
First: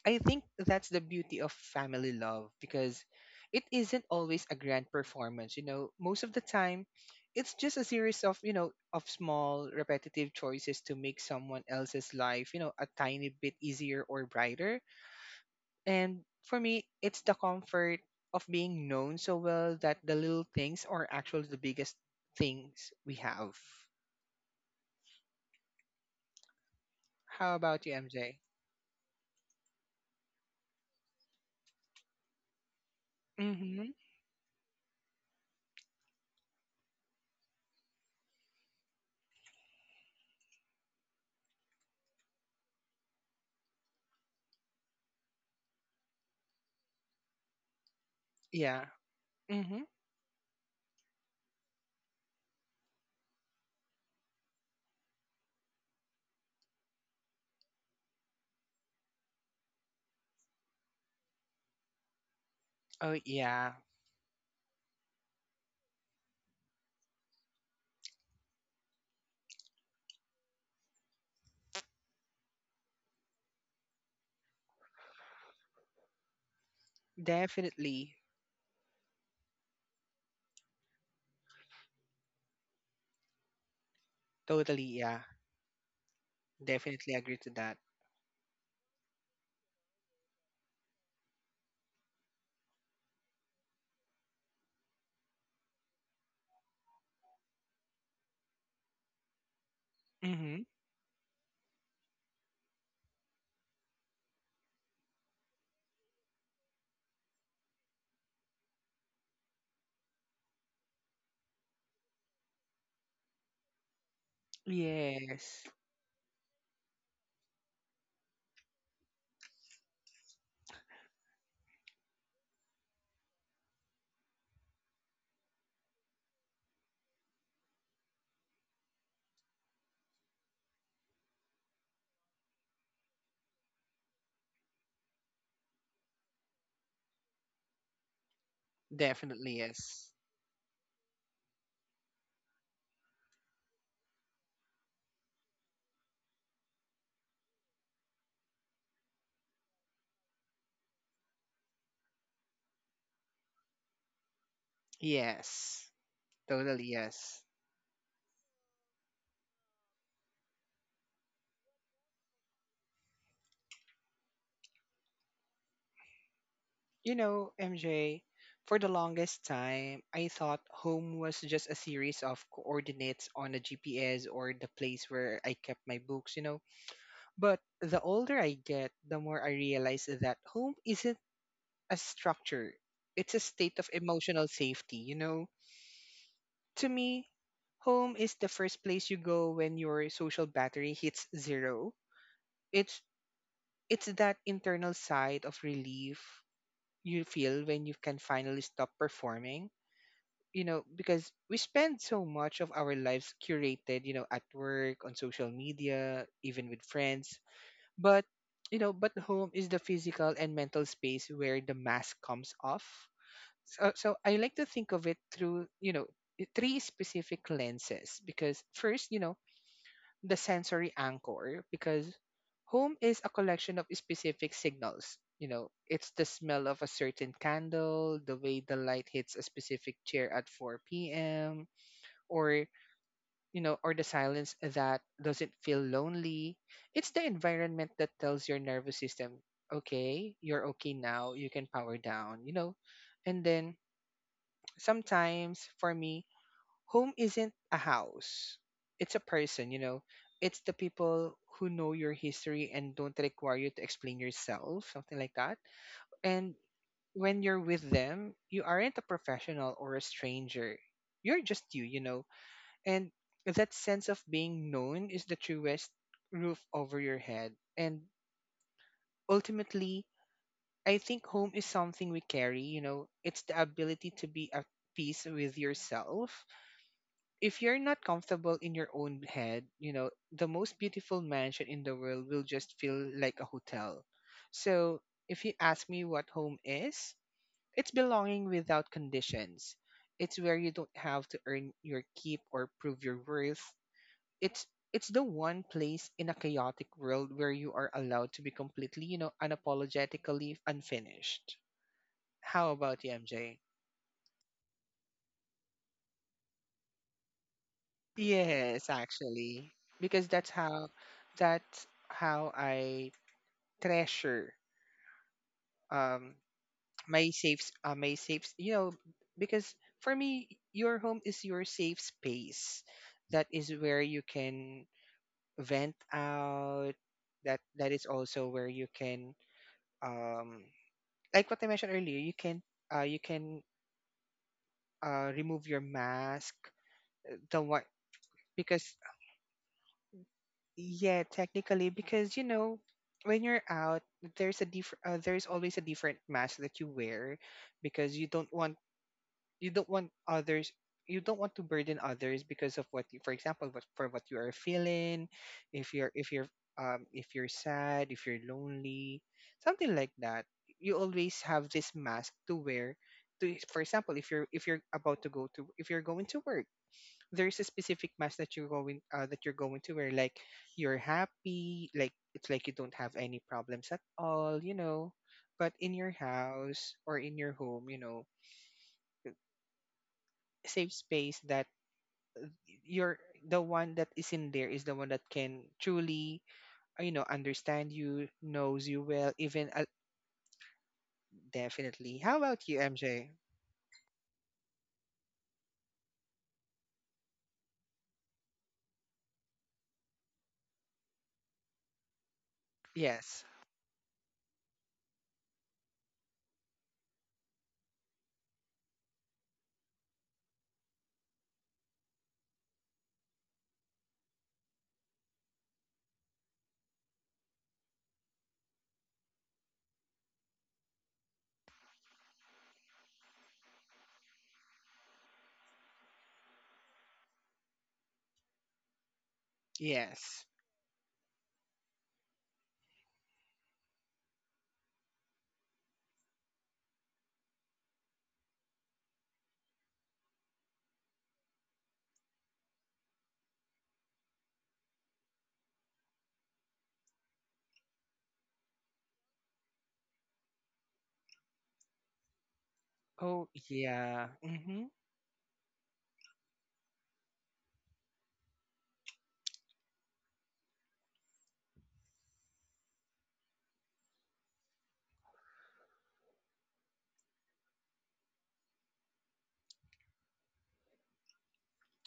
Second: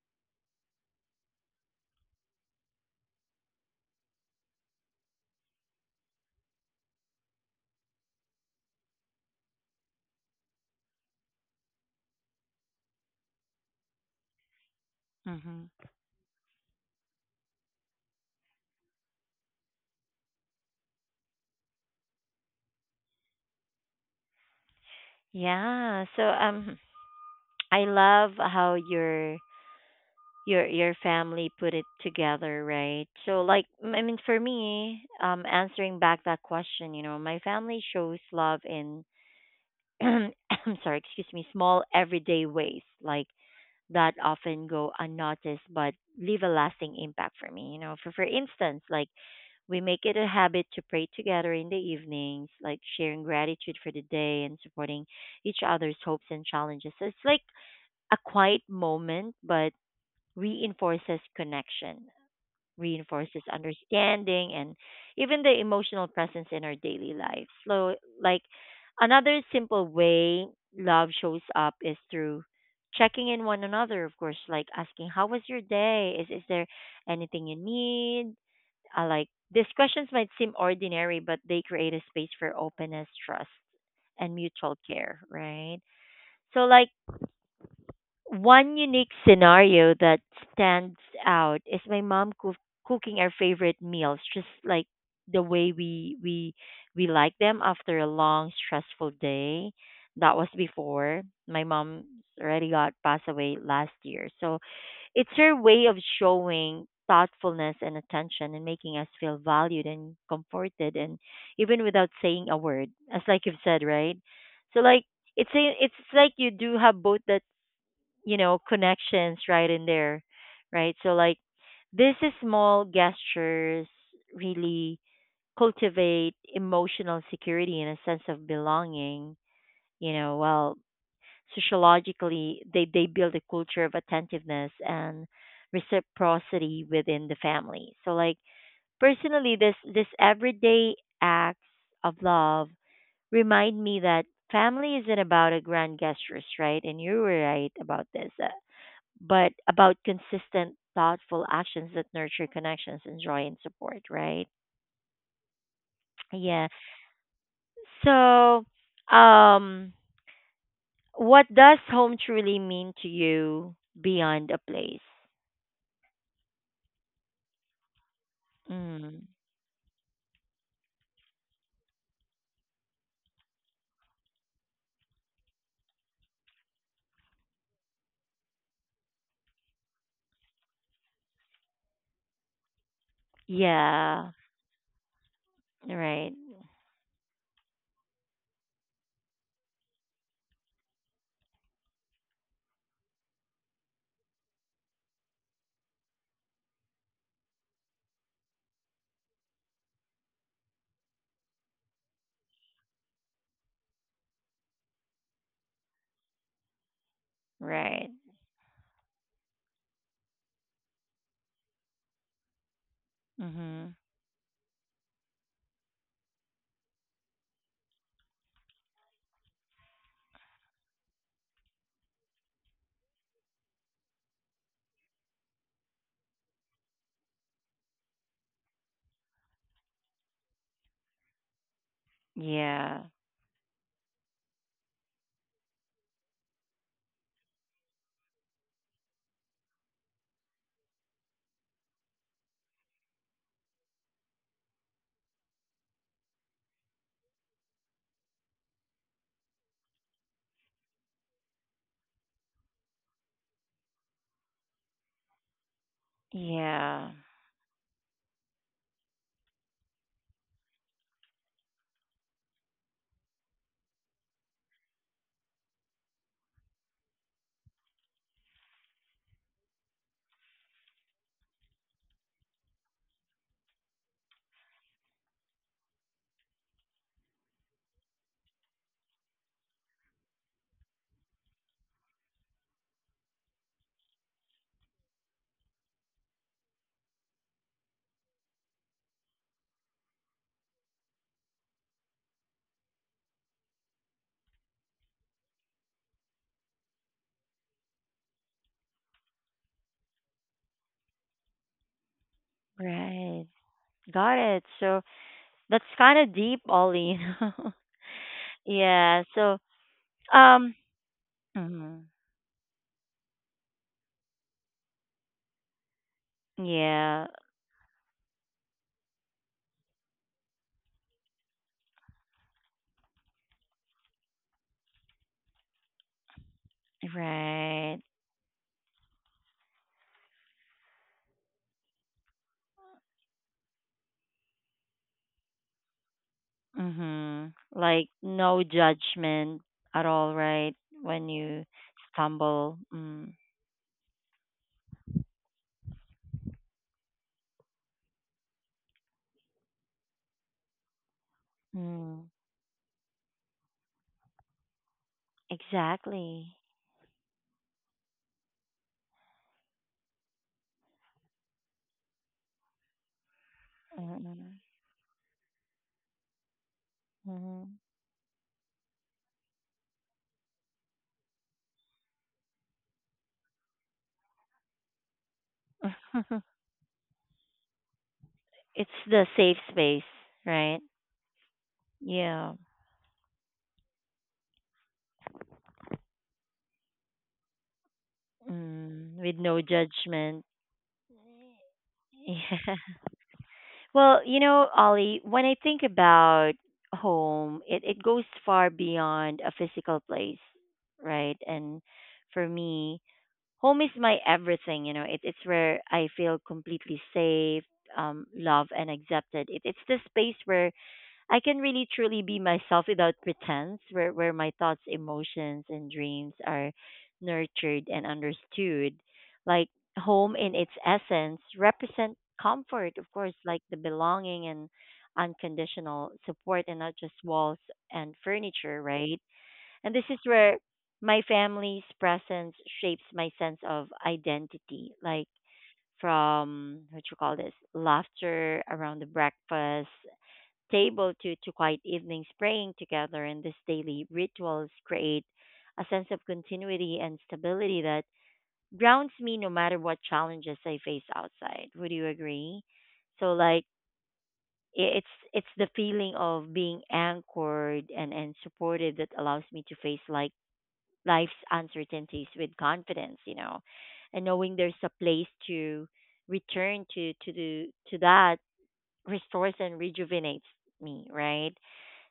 S2: I think that's the beauty of family love because it isn't always a grand performance, you know. Most of the time, it's just a series of, you know, of small repetitive choices to make someone else's life, you know, a tiny bit easier or brighter.
S1: Mhm.
S2: And for me, it's the comfort of being known so well that the little things are actually the biggest things we have.
S1: Yeah. So,
S2: How
S1: I
S2: about you,
S1: love
S2: MJ?
S1: how your family put it together, right? So like
S2: Mhm.
S1: I mean for me, answering back that question, you know, my family shows love in I'm sorry, excuse me, small everyday ways like that often go unnoticed but leave a lasting impact for me. You know, for instance,
S2: Yeah.
S1: like we
S2: Mhm.
S1: make it a habit to pray together in the evenings, like sharing gratitude for the day and supporting each other's hopes and challenges. So it's like a quiet moment, but reinforces connection
S2: Oh
S1: reinforces
S2: yeah.
S1: understanding and even the emotional presence in our daily life. So, like another simple way love shows up is through checking in one another, of course, like asking, how was your day? Is there anything you
S2: Definitely.
S1: need? I like these questions might seem ordinary, but they create a space for openness, trust, and mutual
S2: Totally,
S1: care,
S2: yeah.
S1: right? So, like,
S2: Definitely agree to that.
S1: one unique scenario that stands out is my mom cooking our favorite meals, just like the way we like them after a long stressful day. That was
S2: Hmm.
S1: before my mom already got passed away last year. So it's her way of showing thoughtfulness and attention and making us feel valued and comforted and even without saying a word. As like you've said, right? So like
S2: Yes.
S1: it's like you do have both that, you know, connections right in there, right? So like these small gestures really cultivate emotional security and a sense of belonging, you know. Well, sociologically they build a culture of attentiveness and reciprocity within the family. So like
S2: Definitely
S1: personally, this
S2: yes.
S1: everyday acts of love remind me that family isn't about a grand gestures, right? And you were right about this, but about consistent, thoughtful actions that nurture connections and joy and support, right?
S2: Yes.
S1: Yeah.
S2: Totally yes.
S1: So, um, what does home truly mean to you beyond a place?
S2: You know, MJ, for the
S1: Mm.
S2: longest time, I thought home was just a series of coordinates on a GPS or the place where I kept my books, you know. But the older I get, the more I realize that home isn't a structure, it's a state of
S1: Yeah.
S2: emotional safety, you know.
S1: Right.
S2: To me, home is the first place you go when your social battery hits zero. It's it's that internal side of relief you feel when you can finally stop performing. You know, because we spend so much of our lives curated, you know, at work, on social media, even with friends.
S1: Right.
S2: But but home is the physical and mental space where the mask comes off. so,
S1: Mhm.
S2: so I like to think of it through, you know, three specific lenses. Because first, you know, the sensory anchor, because home is a collection of specific signals. You know, it's the smell of a certain candle, the way the light hits a specific chair at 4 p.m., or,
S1: Yeah.
S2: or the silence that doesn't feel lonely. It's the environment that tells your nervous system, okay, you're okay now, you can power down, you know. And then sometimes for me, home isn't a house. It's a person, you know. It's the people who know your history and don't require you to explain yourself, something like that. And
S1: Yeah.
S2: when you're with them, you aren't a professional or a stranger. You're just you, you know. And that sense of being known is the truest roof over your head. And ultimately, I think home is something we carry, you know. It's the ability to be at peace with yourself. If you're not comfortable in your own head, you know, the most beautiful mansion in the world will just feel like a hotel. So, if you ask me what home is, it's belonging without conditions. It's where you don't have to earn your keep or prove your worth. It's it's the one place in a chaotic world where you are allowed to be completely, you know, unapologetically unfinished. How about you,
S1: Right.
S2: MJ?
S1: Got it. So that's kind of deep, Ollie.
S2: Yes,
S1: Yeah. So,
S2: actually, because that's
S1: um,
S2: how that's
S1: mhm.
S2: how I treasure um
S1: Yeah.
S2: my safe s- you know. Because for me your home is your safe space. That is where you can vent out. That
S1: Right.
S2: is also where you can um, like what I mentioned earlier, you can remove your mask,
S1: Mhm.
S2: the one
S1: Like no
S2: because
S1: judgment at all, right?
S2: yeah,
S1: When you
S2: technically, because you know,
S1: stumble. Mm.
S2: when you're out, there's a different, there's always a different mask that you wear, because you don't want others, you don't want to burden
S1: Mm.
S2: others because of for example, for what you are feeling, if you're, if you're,
S1: Exactly.
S2: if you're sad, if you're lonely, something like that. You always have this mask to wear. For example, if you're
S1: Mm-mm.
S2: if you're about to go to, if you're going to work,
S1: Hmm.
S2: there's a specific mask that you're going to wear, like you're happy, like it's like you don't have any problems at all, you know. But in your house or in your home, you know,
S1: It's the safe space, right?
S2: safe space, that
S1: Yeah.
S2: you're the one that is in there is the one that can truly you know understand you, knows you
S1: Mm.
S2: well,
S1: With no
S2: even
S1: judgment.
S2: definitely. How about
S1: Yeah.
S2: you, MJ?
S1: Well, you know, Ollie, when I think about home, it goes far beyond a physical place, right? And for me,
S2: Yes.
S1: home is my everything, you know. It it's where I feel completely safe, loved and accepted. It it's the space where I can really truly be myself without pretense, where my thoughts, emotions and dreams are nurtured and understood. Like home in its essence represent comfort, of course, like the belonging and unconditional support and not just walls and furniture, right? And this is
S2: Yes.
S1: where my family's presence shapes my sense of identity, like from what you call this laughter around the breakfast table to quiet evenings praying together. And these daily rituals create a sense of continuity and stability that grounds me no matter what challenges I face outside. Would you agree? So,
S2: Oh
S1: like,
S2: yeah. Mm-hmm.
S1: it's the feeling of being anchored and supported that allows me to face like life's uncertainties with confidence, you know, and knowing there's a place to return to do to that restores and rejuvenates me, right?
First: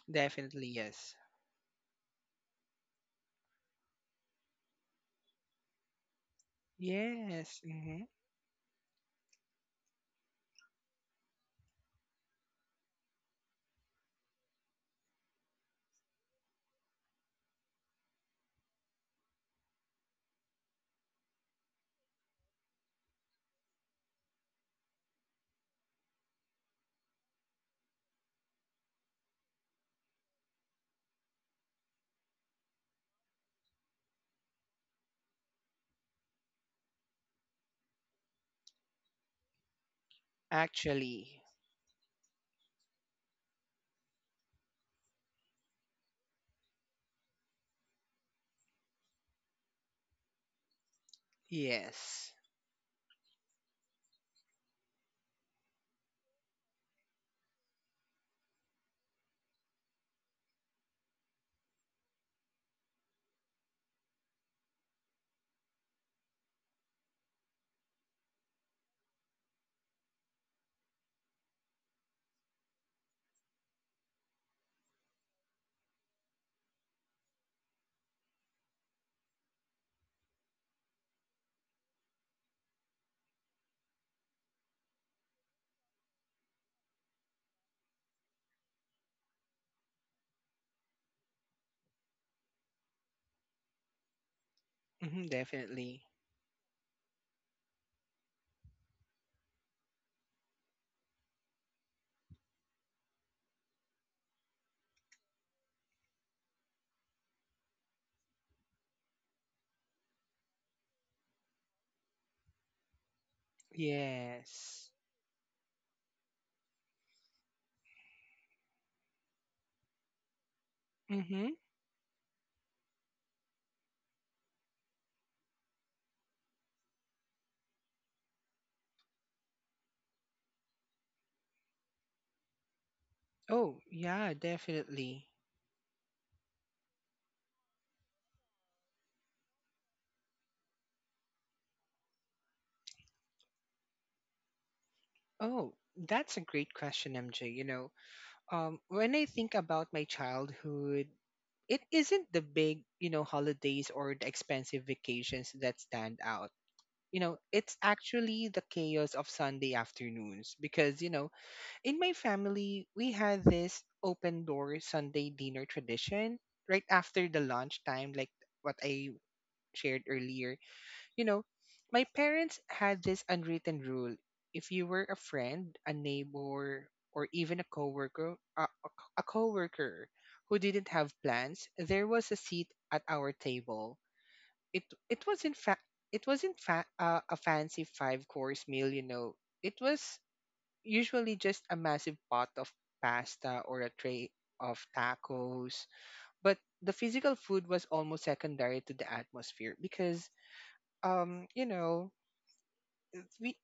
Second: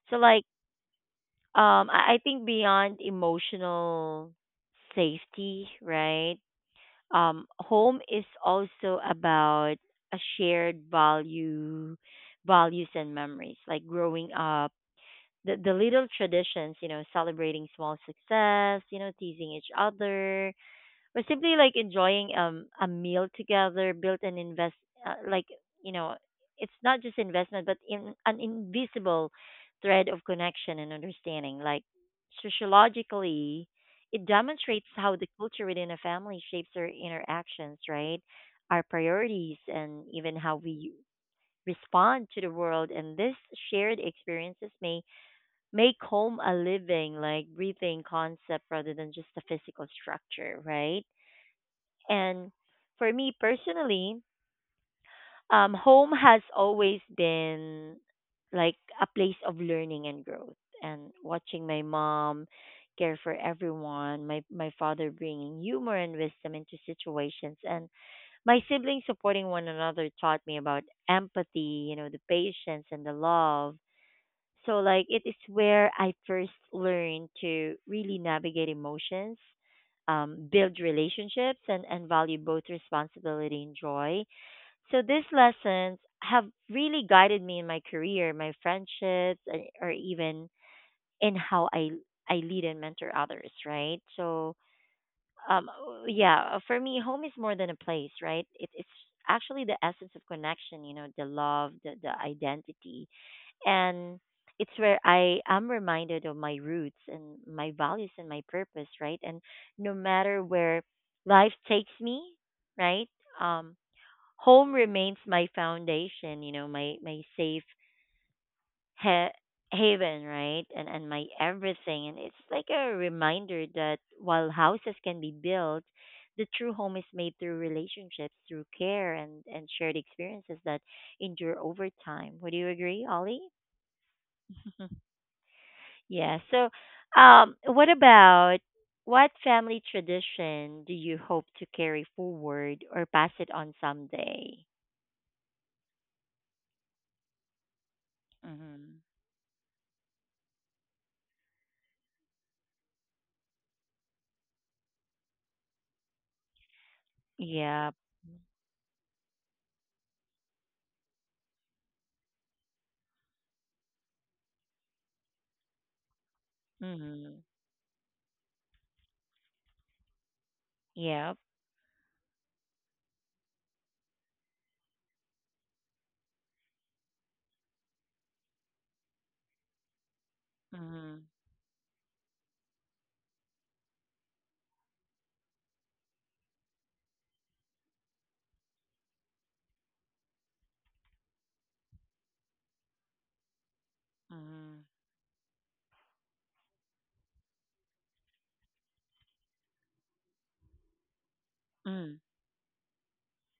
S1: So like
S2: Definitely yes.
S1: I think beyond emotional safety, right?
S2: Yes.
S1: Home
S2: Mm-hmm.
S1: is also about a shared value values and memories. Like growing up the little traditions, you know, celebrating small success, you know, teasing each other, or simply like enjoying a meal together built an invest like, you know, it's not just investment but in an invisible thread of connection and understanding. Like sociologically, it demonstrates how the culture within a family shapes our interactions, right? Our priorities and even how we
S2: Actually,
S1: respond to the world. And this shared experiences may make home a living, like breathing concept rather than just a physical structure, right?
S2: yes.
S1: And for me personally, home has always been like a place of learning and growth. And watching my mom care for everyone, my father bringing humor and wisdom into situations, and my siblings supporting one another taught me about empathy, you know, the patience and the love. So like it is where I first learned to really navigate emotions, build relationships and value both responsibility and joy. So these lessons have really guided me in my career, my friendships and, or even in how I lead and mentor others, right? So
S2: Hmm,
S1: um
S2: definitely.
S1: yeah, for me home is more than a place, right? It's actually the essence of connection, you know, the love, the identity and it's where I am reminded of my roots and my values and my purpose, right? And no matter where life takes me, right? Um, home
S2: Yes.
S1: remains my foundation, you know, my safe ha- haven, right? And my
S2: Mm-hmm.
S1: everything. And it's like a reminder that while houses can be built, the true home is made through relationships, through care, and shared experiences that endure over time. Would you agree, Ollie?
S2: Oh, yeah, definitely.
S1: Yeah. So, what about what family tradition do you hope to carry forward or pass it on someday?
S2: Oh, that's a great question, MJ. You know,
S1: Mm-hmm.
S2: when I think about my childhood, it isn't the big, you know, holidays or the expensive vacations that stand out. You know, it's
S1: Yep.
S2: actually the chaos of Sunday afternoons because, you know, in my family, we had this open door Sunday dinner tradition right after
S1: Mm-hmm.
S2: the lunchtime, like what I shared earlier. You
S1: Yep.
S2: know, my parents had this unwritten rule. If you were a friend, a neighbor, or even a coworker, a coworker who didn't have
S1: Mm-hmm.
S2: plans, there was a seat at our table. It it was in fact it wasn't a fancy five course meal, you know. It was usually just a massive pot of pasta or a tray
S1: Mm-hmm.
S2: of tacos, but the physical food was almost secondary to the atmosphere because um you know
S1: Mm-hmm.
S2: we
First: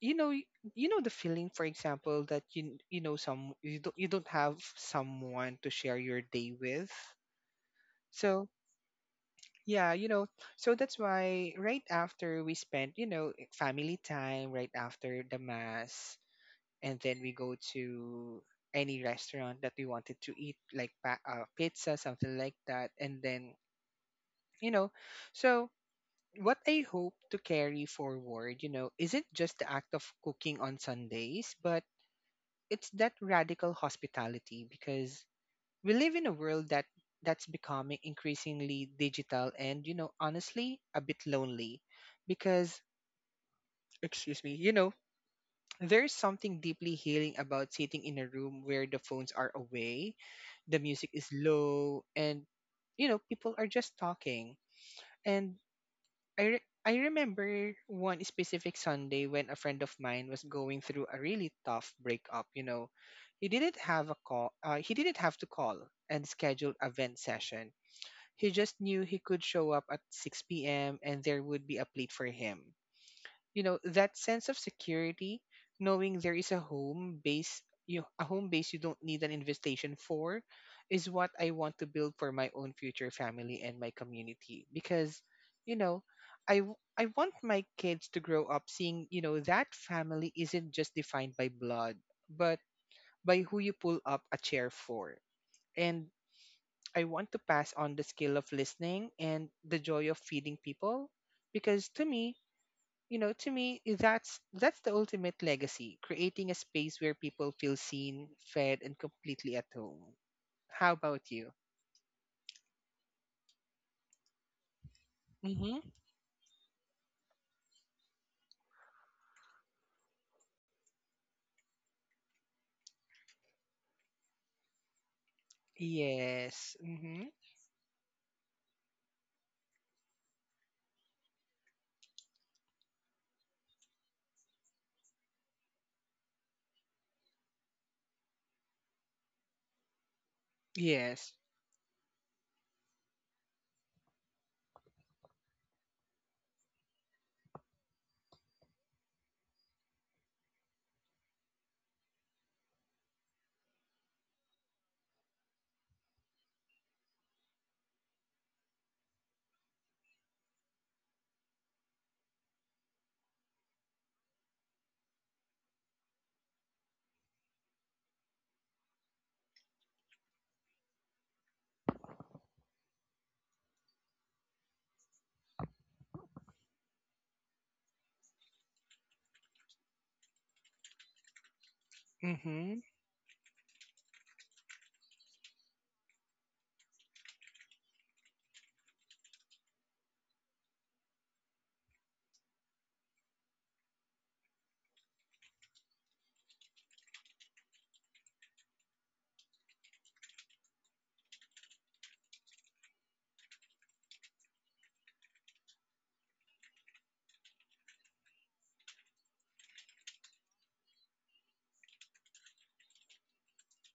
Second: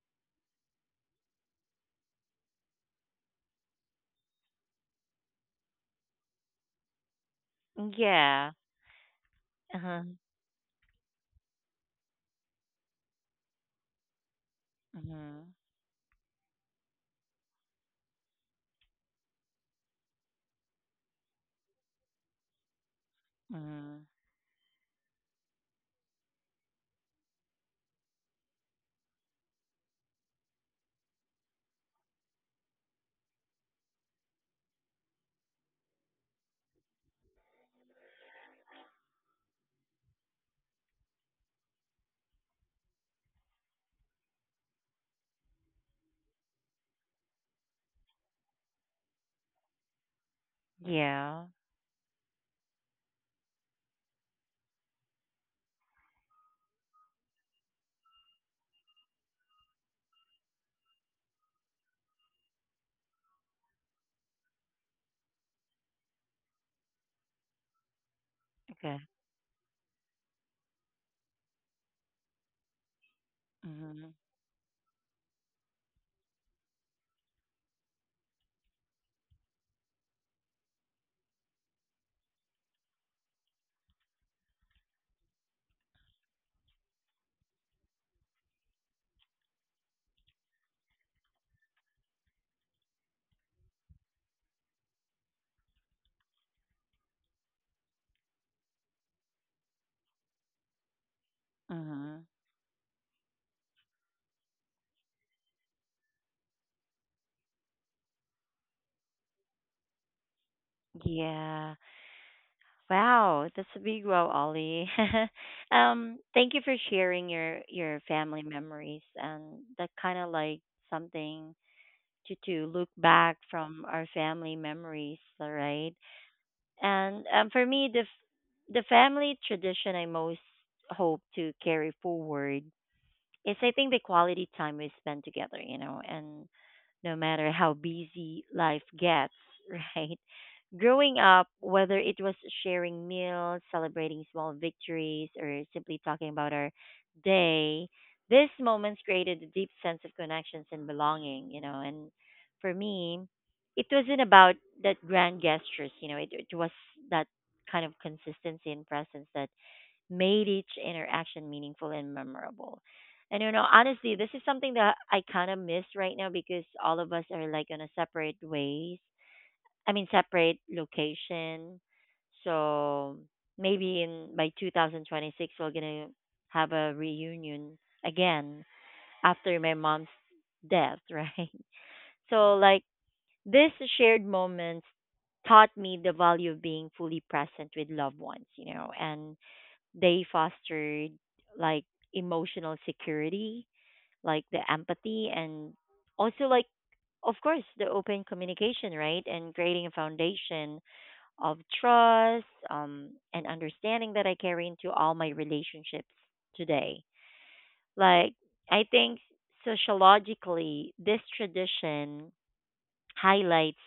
S2: you know y- you know, the feeling, for example, that you know some you don't have someone to share your day with. So
S1: Yeah.
S2: yeah,
S1: Uh-huh.
S2: you know, that's why right after we spent, you know, family time right after the
S1: Mm-hmm.
S2: mass, and then we go to any restaurant that we wanted to eat, like pizza, something like that. And then,
S1: Mm-hmm.
S2: you know, so what I hope to carry forward, you know, isn't just the act of cooking on Sundays, but it's that radical hospitality because we live in a world that that's becoming increasingly digital and, you know, honestly, a bit lonely because, excuse me, you know, there's something deeply healing about sitting in a room where the phones are away, the music is
S1: Yeah.
S2: low, and, you know, people are just talking. And I remember one specific Sunday when a friend of mine was going through a really tough breakup. You know, he didn't have a call. He didn't have to call and schedule a vent session. He just knew
S1: Okay.
S2: he could show up at 6 p.m. and there would be a plate for him. You know,
S1: Mm-hmm.
S2: that sense of security, knowing there is a home base, you a home base you don't need an invitation for, is what I want to build for my own future family and my community because, you know, I want my kids to grow up seeing, you know, that family isn't just defined by blood, but by who you pull up a chair for. And I want to pass on the skill of listening and the joy of feeding people because to
S1: Mm-hmm.
S2: me, you know, to me, that's the ultimate legacy, creating a space where people feel seen, fed, and completely at home. How about you?
S1: Yeah. Wow, that's a big wow, Ollie.
S2: Mm-hmm.
S1: Thank you for sharing your family memories and that kind of like something to look back from our family memories, all right?
S2: Yes. Mm-hmm.
S1: And for me, the family tradition I most hope to carry forward, it's I think the quality time we spend together, you know, and no matter how busy life gets, right? Growing
S2: Yes.
S1: up, whether it was sharing meals, celebrating small victories, or simply talking about our day, these moments created a deep sense of connections and belonging, you know. And for me, it wasn't about that grand gestures, you know, it was that kind of consistency and presence that made each interaction meaningful and memorable. And you know, honestly, this is something that I kind of miss right now because all of us are like on a separate ways. I mean, separate location. So maybe in by 2026, we're gonna have a reunion again after my mom's death, right? So
S2: Mm-hmm.
S1: like this shared moments taught me the value of being fully present with loved ones, you know, and they fostered like emotional security, like the empathy, and also like of course the open communication, right? And creating a foundation of trust, and understanding that I carry into all my relationships today. Like I think sociologically, this tradition highlights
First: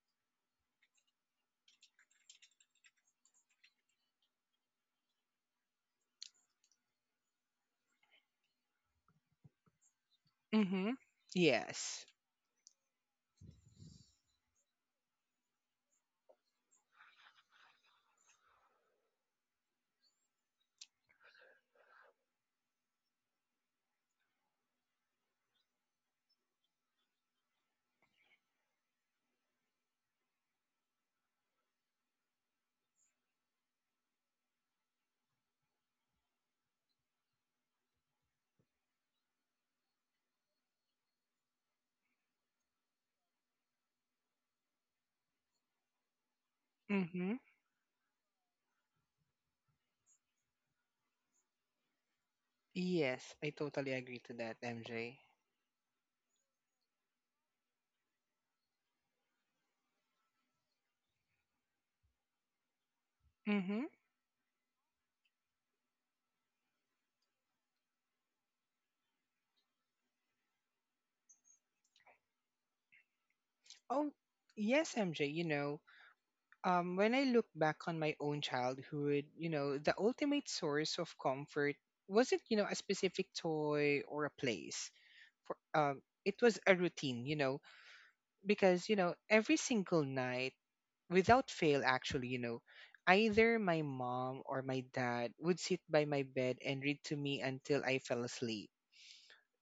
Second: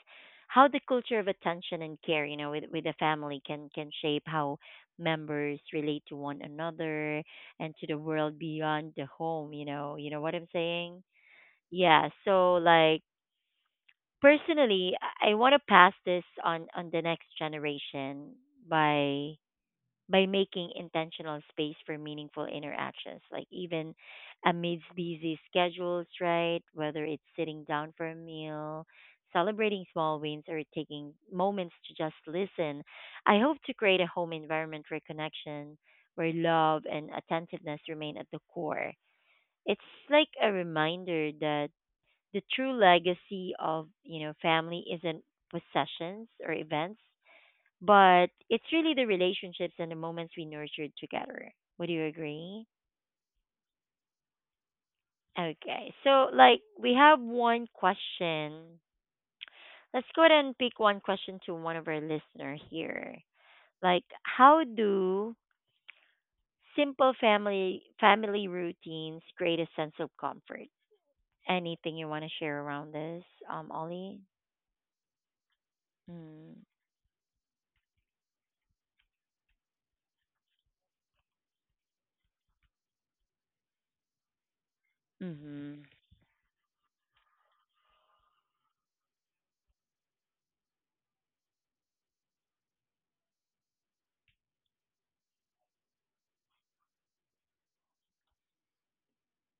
S1: how the culture of attention and care, you know, with a family can shape how members relate to one another and to the world beyond the home, you know. You know what I'm
S2: Mm-hmm.
S1: saying?
S2: Yes.
S1: Yeah, so like personally, I want to pass this on the next generation by by making intentional space for meaningful interactions, like even amidst busy schedules, right? Whether it's sitting down for a meal, celebrating small wins, or taking moments to just listen. I hope to create a home environment where connection, where love and attentiveness remain at the core. It's like a reminder that the true legacy of, you know, family isn't possessions or events
S2: Mm-hmm.
S1: but it's really the relationships and the moments we nurtured together. Would you agree?
S2: Yes, I totally agree to that, MJ.
S1: Okay. So, like, we have one question. Let's go ahead and pick one question to one of our listener here.
S2: Mm-hmm.
S1: Like, how do simple family routines create a sense of comfort? Anything you want to share around this,
S2: Oh
S1: Ollie?
S2: yes, MJ. You know,
S1: Mm.
S2: when I look back on my own childhood, you know, the ultimate source of comfort wasn't, you know, a specific toy or a place for,
S1: Mm-hmm.
S2: it was a routine, you know, because, you know, every single night, without fail, actually, you know, either my mom or my dad would sit by my bed and read to me until I fell asleep.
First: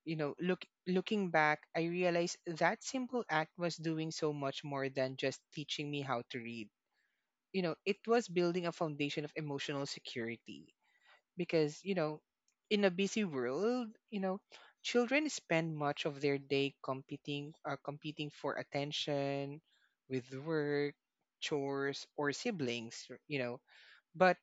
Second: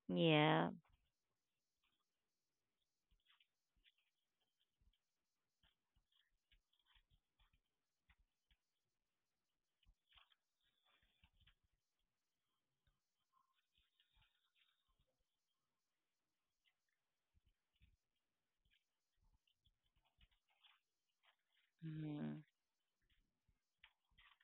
S2: You know, look
S1: Yeah.
S2: looking back, I realized that simple act was doing so much more than just teaching me how to read. You know, it was building a foundation of emotional security because, you know, in a busy world, you know, children spend much of their day competing for attention with work, chores, or
S1: Hmm.
S2: siblings, you know. But,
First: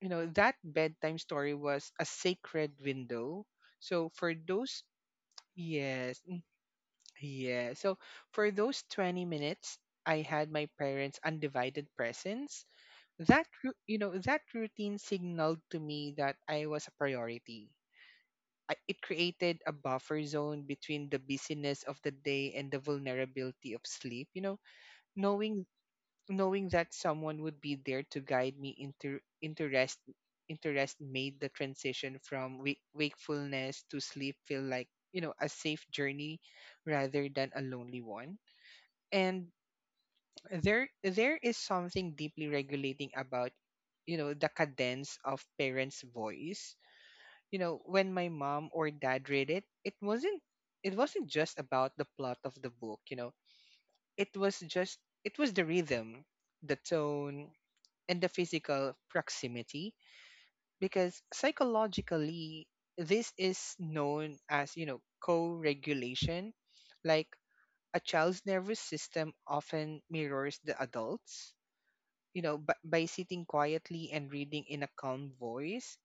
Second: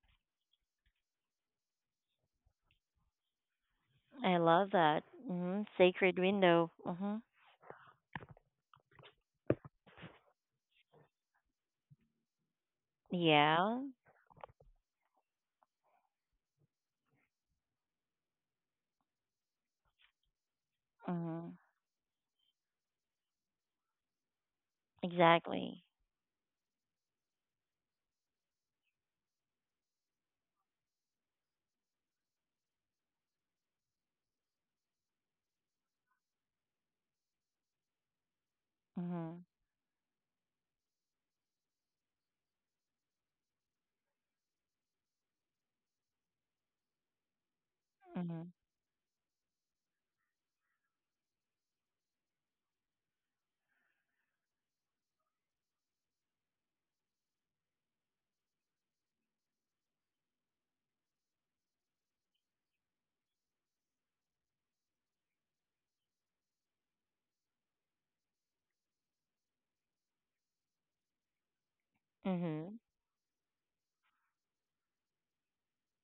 S2: you know, that bedtime story was a sacred window. So for
S1: I love
S2: those...
S1: that. Hmm. Sacred
S2: Yes. Mm.
S1: window. Hmm.
S2: Yeah, so for those 20 minutes I had my parents' undivided presence.
S1: Yeah.
S2: You know, that routine signaled to me that I was a priority. It created a buffer zone between the
S1: Mhm.
S2: busyness of the day and the vulnerability of sleep. You know, knowing
S1: Exactly.
S2: knowing that someone would be there to guide me into rest made the transition from wakefulness to sleep feel like, you know, a safe journey rather than a lonely one.
S1: Mhm.
S2: And there is something deeply regulating about, you know, the cadence of parents' voice. You know, when my
S1: Mhm.
S2: mom or dad read it, it wasn't just about the plot of the book. You know, it was just it was the rhythm, the tone, and the physical proximity because psychologically this is known as, you know, co-regulation. Like, a child's nervous system often mirrors the adults'. You know, but
S1: Mhm.
S2: by sitting quietly and reading in a calm voice,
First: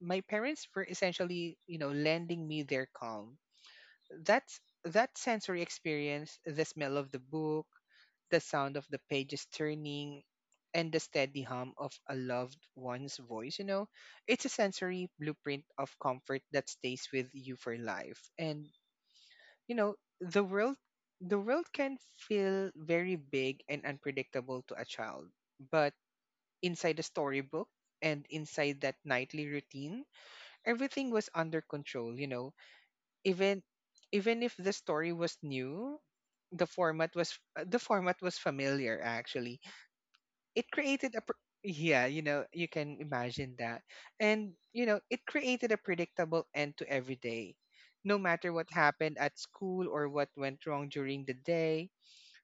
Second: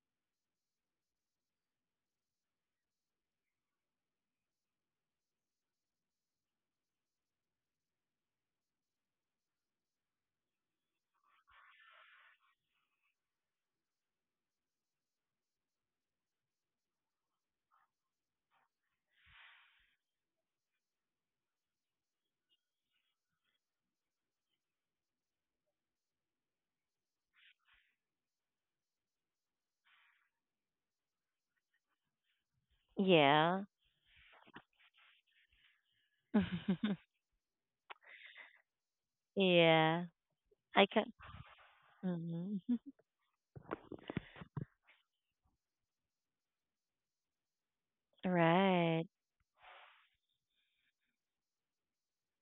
S2: my parents were essentially, you know, lending me their calm. That's that sensory experience: the smell of the book, the sound of the pages turning, and the steady hum of a loved one's voice. You know, it's a sensory blueprint of comfort that stays with you for life. And, you know, the world the world can feel very big and unpredictable to a child, but inside a storybook, and inside that nightly routine, everything was under control, you know. even
S1: Yeah.
S2: even if the story was new, the format was familiar, actually.
S1: Yeah.
S2: It
S1: I can.
S2: created a pr- Yeah, you know,
S1: Mhm.
S2: you can imagine that. And, you know, it created a predictable end to every day. No matter what
S1: Right.
S2: happened at school or what went wrong during the day,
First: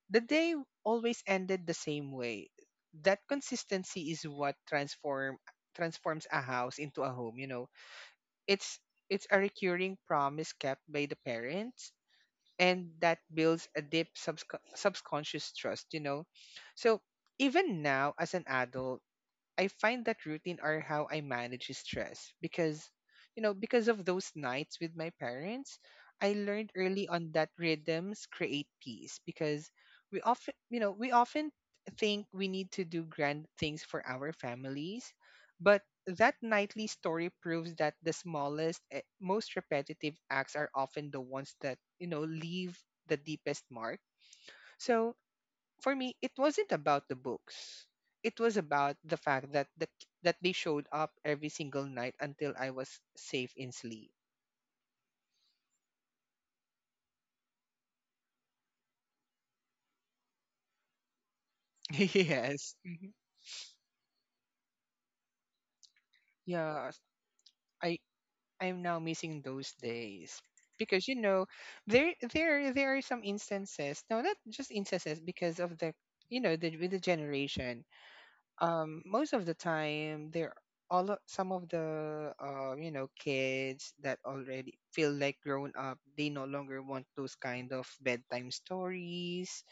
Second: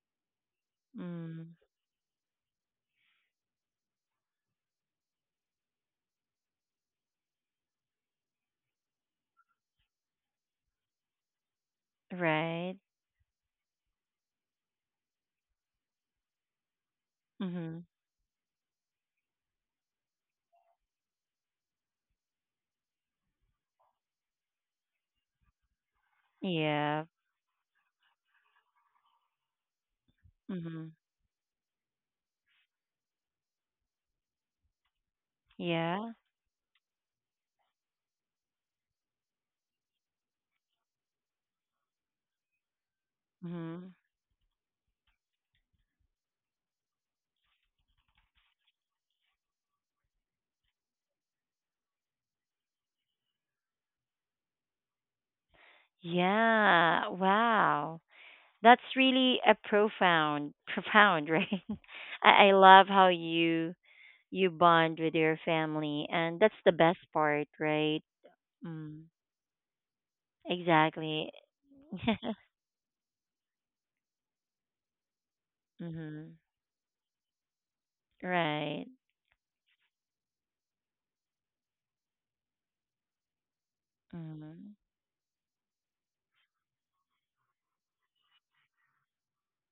S2: the day always
S1: Mm.
S2: ended the same way. That consistency is what transforms a house into a home. You know, it's it's a recurring promise kept by the parents,
S1: Right.
S2: and that builds a deep subconscious trust. You know, so even
S1: Mhm.
S2: now as an adult, I find that routine are how I manage stress because, you know, because of those nights with my parents, I learned early
S1: Yeah.
S2: on that rhythms create peace because we often, you know,
S1: Mhm.
S2: we often think we need to do grand things for our families, but
S1: Yeah.
S2: that nightly story proves that the smallest, most repetitive acts are often the ones that, you know, leave the deepest
S1: Mhm.
S2: mark. So for me, it wasn't about the books. It was about the fact that they showed up every single night until I was safe in sleep.
S1: Yeah. Wow. That's really a profound, profound, right? I
S2: Yes.
S1: love how
S2: Mhm.
S1: you you bond with your family, and that's the
S2: Yeah,
S1: best part,
S2: I
S1: right?
S2: I'm now
S1: Mm.
S2: missing those days because, you
S1: Exactly.
S2: know, there there there are some instances. No, not just instances because of the,
S1: Mhm.
S2: you know, the with the generation.
S1: Right.
S2: Most of the time there, some of the, you know, kids that
S1: Mhm.
S2: already feel like grown up, they no longer want those kind of bedtime stories,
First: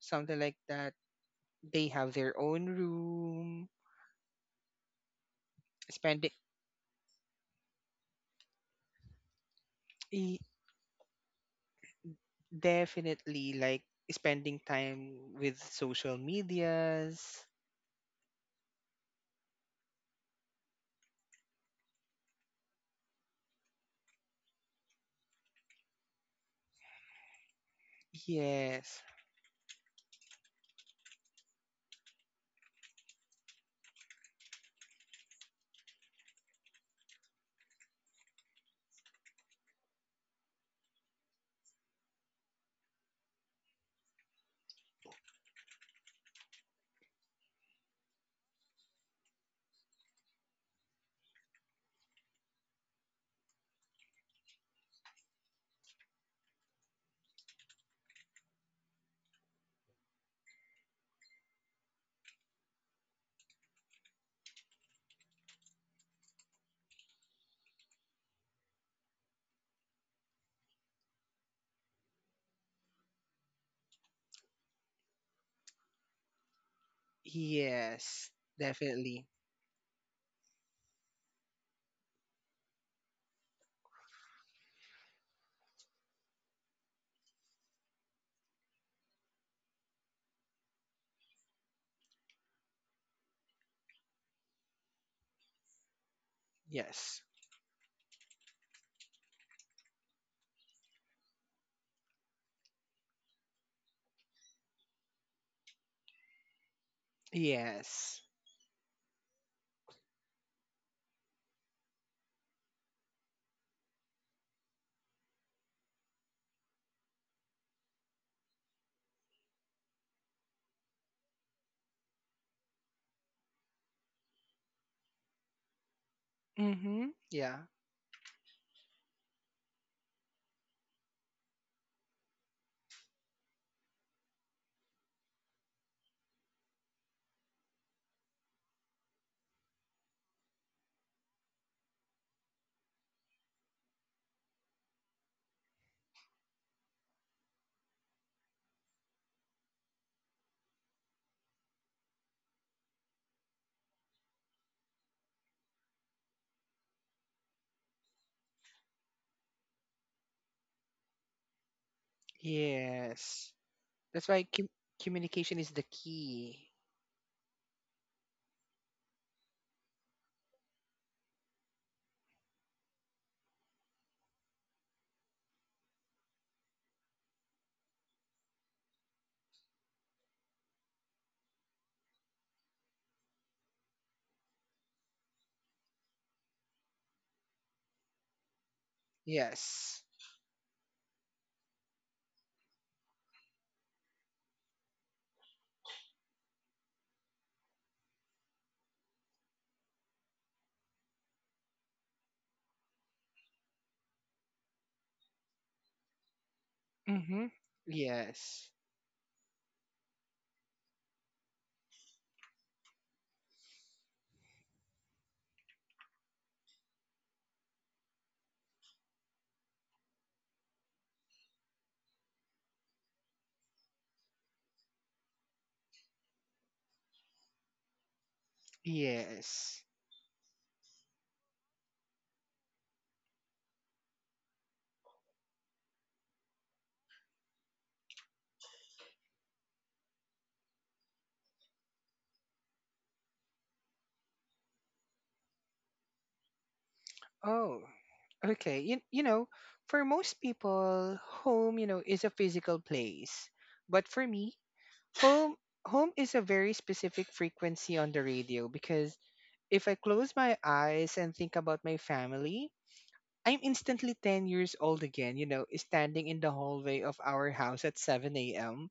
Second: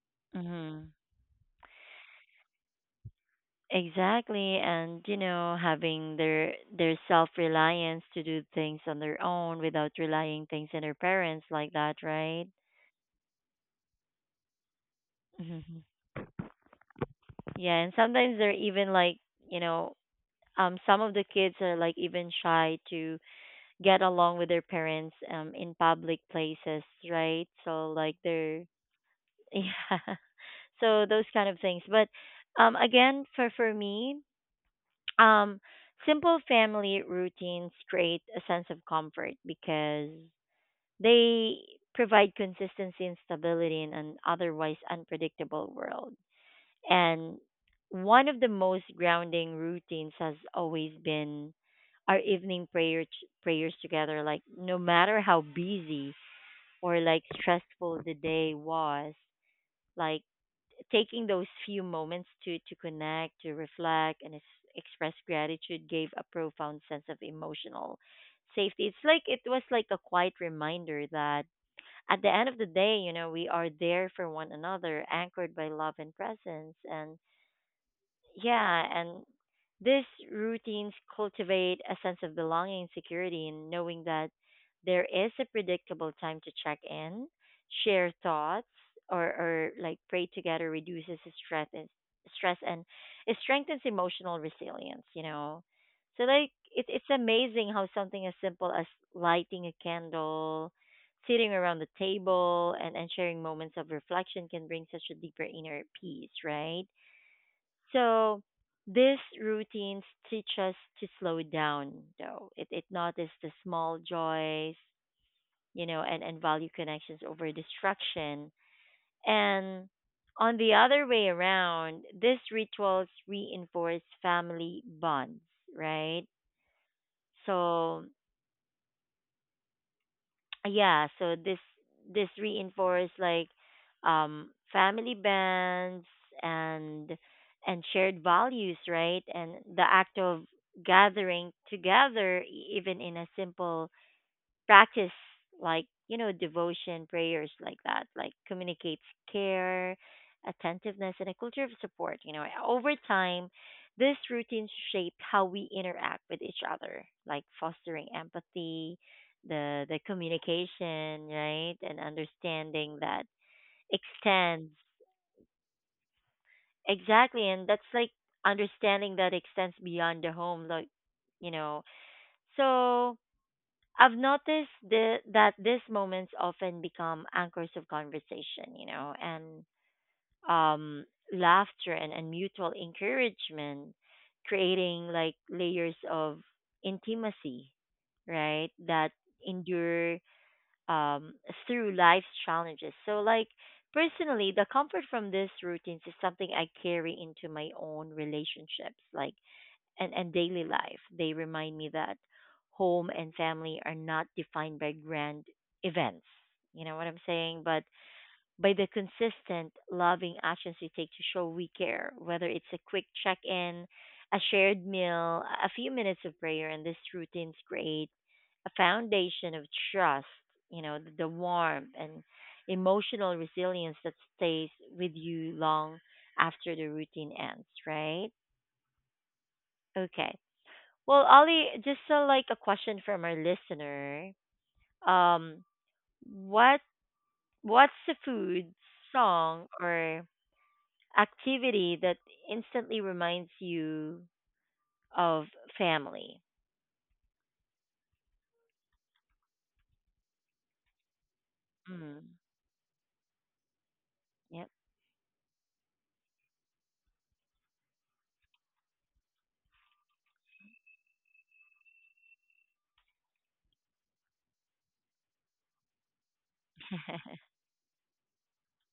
S2: something like
S1: Mhm.
S2: that. They have their own room.
S1: Exactly, and you know, having
S2: spending
S1: their self-reliance to do things on their own without
S2: e-
S1: relying things on their parents like that, right?
S2: Definitely, like, spending time with
S1: Mhm.
S2: social medias.
S1: Yeah, and sometimes they're even like, you know, some of the kids are like even shy to get along with their parents in public places, right? So like they're
S2: Yes.
S1: yeah. So those kind of things. But again for me, Um, simple family routines create a sense of comfort because they provide consistency and stability in an otherwise unpredictable world. And one of the most grounding routines has always been our evening prayers together. Like no matter how busy or like stressful the day was, like taking those few moments to connect, to reflect, and express gratitude gave a profound sense of emotional safety. It's like it was like a quiet reminder that at the end of the day, you know, we are there for one another, anchored by love and presence. And
S2: Yes.
S1: yeah, and
S2: Definitely.
S1: these routines cultivate a sense of belonging and security in knowing that there is a predictable time to check in, share thoughts, or, or pray together reduces stress and stress, and it strengthens emotional resilience, you know. So like it's
S2: Yes.
S1: amazing how something as simple as lighting a candle, sitting around the table and sharing moments of reflection can bring such a deeper inner peace, right?
S2: Yes.
S1: So these routines teach us to slow down, though. It notices the small joys, you know, and value connections over distraction. And on the other way around, these rituals reinforce family bonds, right?
S2: Mhm. Yeah.
S1: So yeah, so this reinforce like family bands and and shared values, right? And the act of gathering together even in a simple practice, like, you know, devotion prayers like that, like communicates care, attentiveness, and a culture of support, you know. Over time, this routine shaped how we interact with each other, like fostering empathy, the communication, right, and understanding that
S2: Yes. That's why
S1: extends.
S2: communication is the key.
S1: Exactly, and that's like understanding that extends beyond the home, like, you know. So I've noticed that these moments often become anchors of conversation, you know, and um, laughter and mutual encouragement, creating like layers of intimacy, right? That
S2: Yes.
S1: endure um, through life's challenges. So, like, personally, the comfort from these routines is something I carry into my own relationships, like and daily life. They remind me that home and family are not defined by grand events. You know what I'm
S2: Mm-hmm.
S1: saying? But
S2: Yes.
S1: by the consistent, loving actions we take to show we care, whether it's a quick check in, a shared meal, a few minutes of prayer, and this routines create a foundation of trust, you know, the warmth and emotional resilience that stays with you long after the routine ends, right?
S2: Yes.
S1: Okay. Well, Ali, just like a question from our listener. Um, what what's the food, song, or activity that instantly reminds you of family?
S2: Oh, okay. You know, for most people, home, you know, is
S1: Mm,
S2: a physical place. But for me,
S1: yep.
S2: home home is a very specific frequency on the radio because if I close my eyes and think about my family, I'm instantly 10 years old again, you know, standing in the hallway of our house at 7 a.m.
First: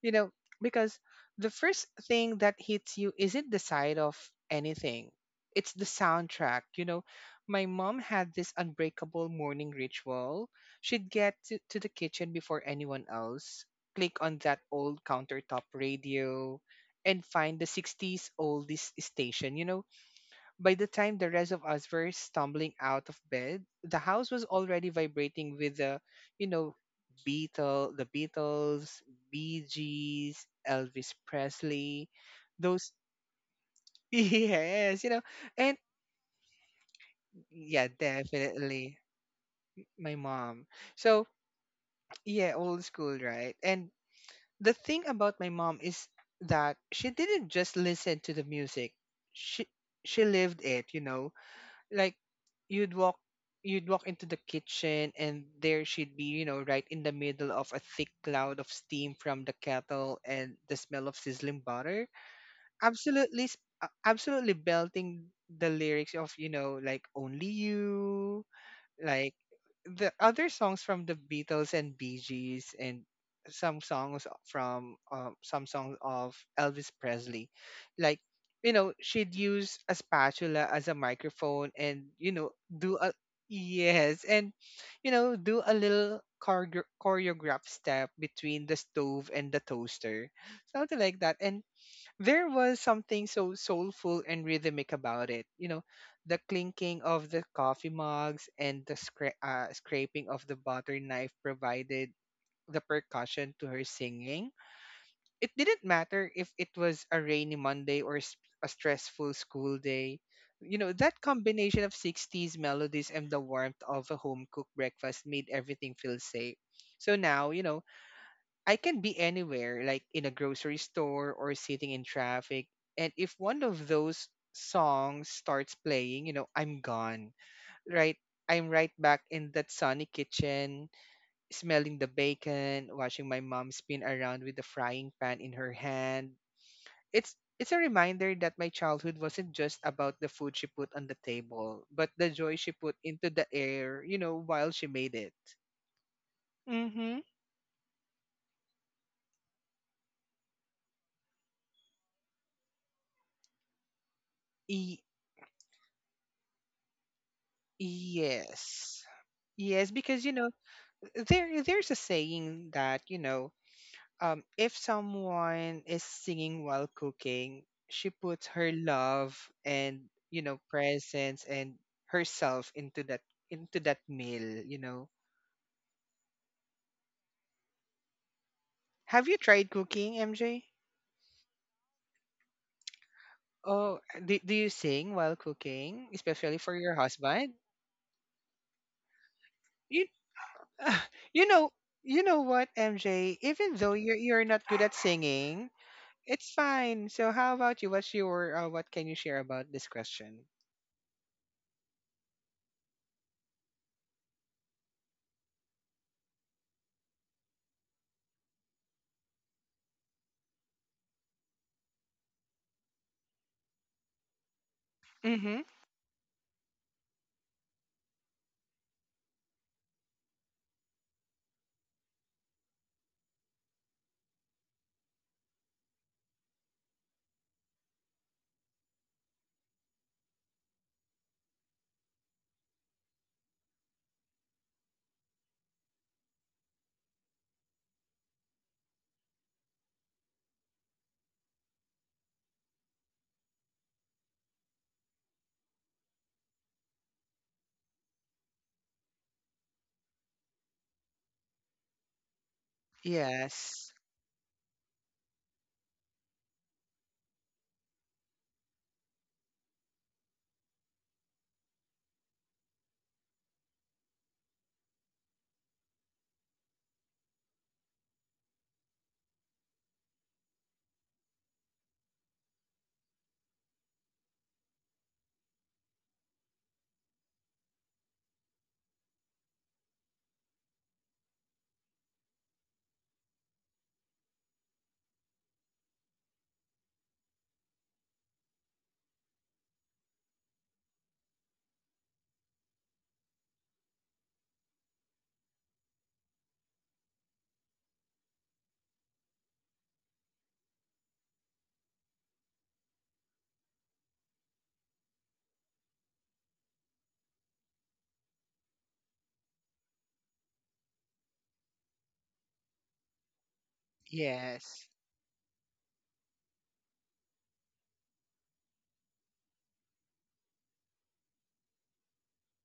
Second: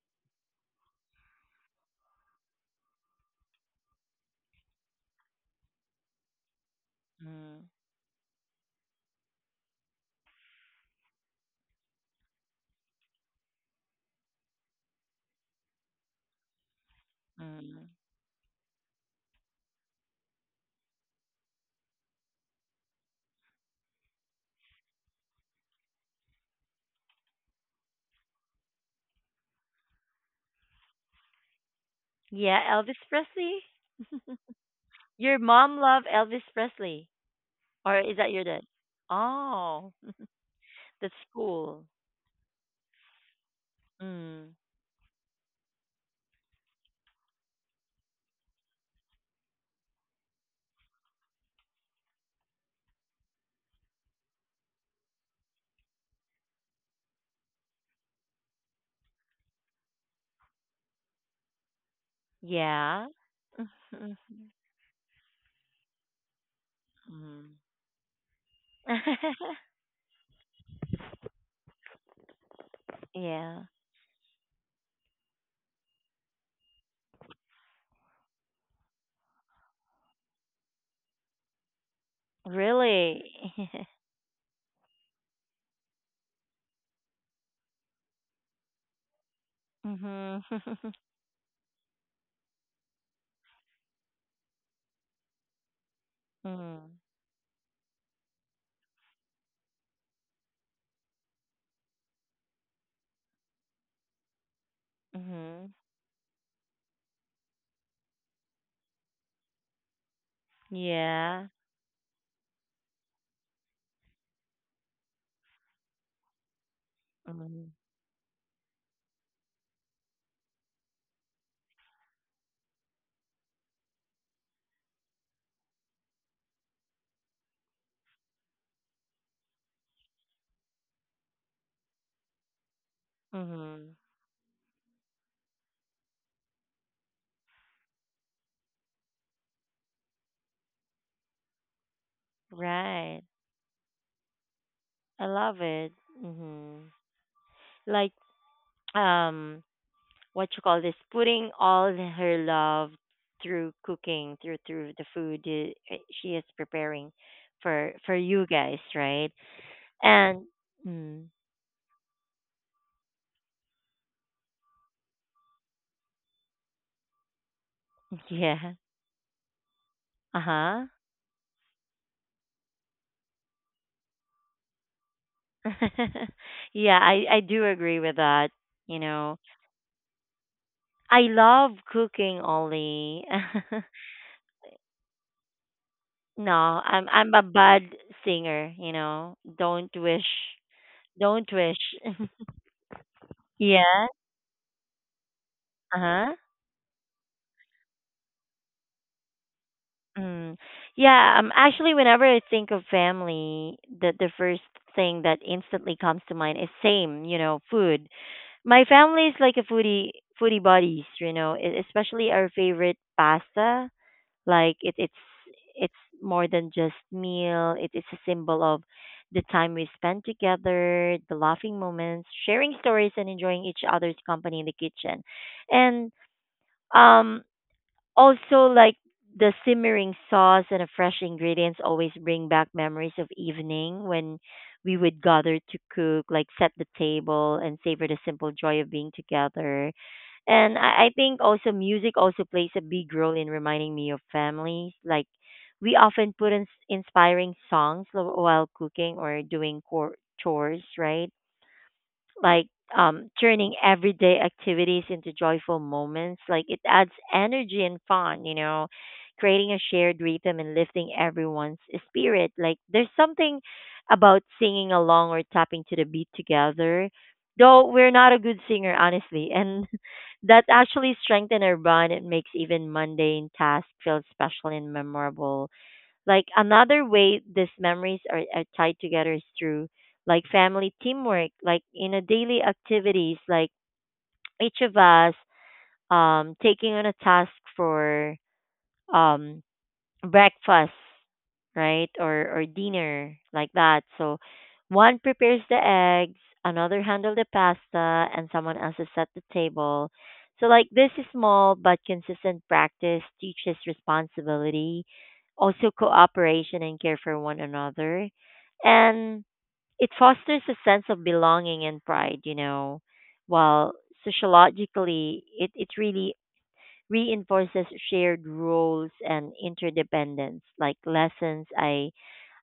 S2: You know, because the first thing that hits you isn't the sight of anything, it's the soundtrack. You know, my
S1: Mm,
S2: mom had this unbreakable morning ritual. She'd get to the kitchen before anyone else, click on that old countertop radio, and find the
S1: mm.
S2: 60s oldies station. You know, by the time the rest of us were stumbling out of bed, the house was already vibrating with the, you know, the Beatles, Bee Gees, Elvis Presley,
S1: Yeah,
S2: those.
S1: Elvis Presley.
S2: Yes, you know,
S1: Your
S2: and
S1: mom loved Elvis Presley,
S2: yeah,
S1: or is that your dad?
S2: definitely
S1: Oh,
S2: my mom.
S1: that's
S2: So
S1: cool.
S2: yeah, old school, right? And
S1: Mm,
S2: the thing about my mom is that she didn't just listen to the music; she she lived it. You know, like, you'd walk you'd walk into the kitchen, and there she'd be, you know, right in the middle of a thick cloud of steam from the kettle and the smell of sizzling butter,
S1: yeah.
S2: absolutely belting the lyrics of, you know, like, only
S1: Mm.
S2: you, like, the other songs from the Beatles and Bee Gees, and
S1: Yeah.
S2: some songs of Elvis Presley. Like, you know, she'd use a spatula as a microphone and, you know, do a...
S1: Really?
S2: Yes, and, you know, do a little choreograph step between the stove and the toaster,
S1: Mhm.
S2: something like that. And there was something so soulful and rhythmic about it. You know, the
S1: Mhm.
S2: clinking of the coffee mugs and the scraping of the butter knife provided the percussion to her singing. It
S1: Mhm.
S2: didn't matter if it was a rainy Monday or a stressful school day. You know, that
S1: Yeah.
S2: combination of 60s melodies and the warmth of a home cooked breakfast made everything feel safe. So now, you
S1: Mhm.
S2: know, I can be anywhere, like in a grocery store or sitting in traffic. And if one of those songs starts playing, you know, I'm gone, right? I'm right back in that sunny kitchen, smelling the bacon, watching my mom
S1: Mhm.
S2: spin around with the frying pan in her hand. It's it's a reminder that my childhood wasn't just about the food she put on the table, but the joy she put
S1: Right.
S2: into the air, you know, while she made
S1: I
S2: it.
S1: love it. Mhm.
S2: Mm-hmm.
S1: Like, um what you call this, putting her love through cooking, through the food she is preparing for you guys,
S2: Yes.
S1: right?
S2: Yes, because, you
S1: And
S2: know,
S1: mm,
S2: there's a saying that, you know, if someone is singing while cooking, she puts her
S1: yeah.
S2: love and, you know,
S1: Uh-huh.
S2: presence and herself into that meal. You know,
S1: Yeah, I do agree with that, you
S2: have you
S1: know.
S2: tried cooking, MJ?
S1: I love cooking, Ollie.
S2: Oh, do you sing while cooking,
S1: No,
S2: especially for your
S1: I'm a
S2: husband?
S1: bad singer, you know. Don't
S2: You
S1: wish.
S2: you
S1: Don't
S2: know
S1: wish.
S2: you know what, MJ? Even though
S1: Yeah.
S2: you're not good at singing,
S1: Uh-huh.
S2: it's fine. So how about you? What's your what can you share about this question?
S1: Mm. Yeah, actually whenever I think of family, the first thing that instantly comes to mind is same, you know, food. My family is like a foodie buddies, you know, especially our favorite pasta. Like it, it's
S2: Mm-hmm.
S1: it's more than just meal. It is a symbol of the time we spend together, the laughing moments, sharing stories, and enjoying each other's company in the kitchen. And um, also, like the simmering sauce and the fresh ingredients always bring back memories of evening when we would gather to cook, like set the table and savor the simple joy of being together. And I think also music also plays a big role in reminding me of families. Like we often put in inspiring songs while cooking or doing chores, right? Like turning
S2: Yes.
S1: everyday activities into joyful moments. Like it adds energy and fun, you know, creating a shared rhythm and lifting everyone's spirit. Like there's something about singing along or tapping to the beat together. Though we're not a good singer, honestly, and that actually strengthens our bond. It makes even mundane tasks feel special and memorable, like another way these memories are tied together is through like family teamwork, like in a daily activities, like each of us taking on a task for um breakfast, right? Or dinner like that. So one prepares the eggs, another handle the pasta, and someone else is at the table. So like this small but consistent practice teaches responsibility, also cooperation and care for one another. And it fosters a sense of belonging and pride, you know. While
S2: Yes.
S1: sociologically it really reinforces shared roles and interdependence, like lessons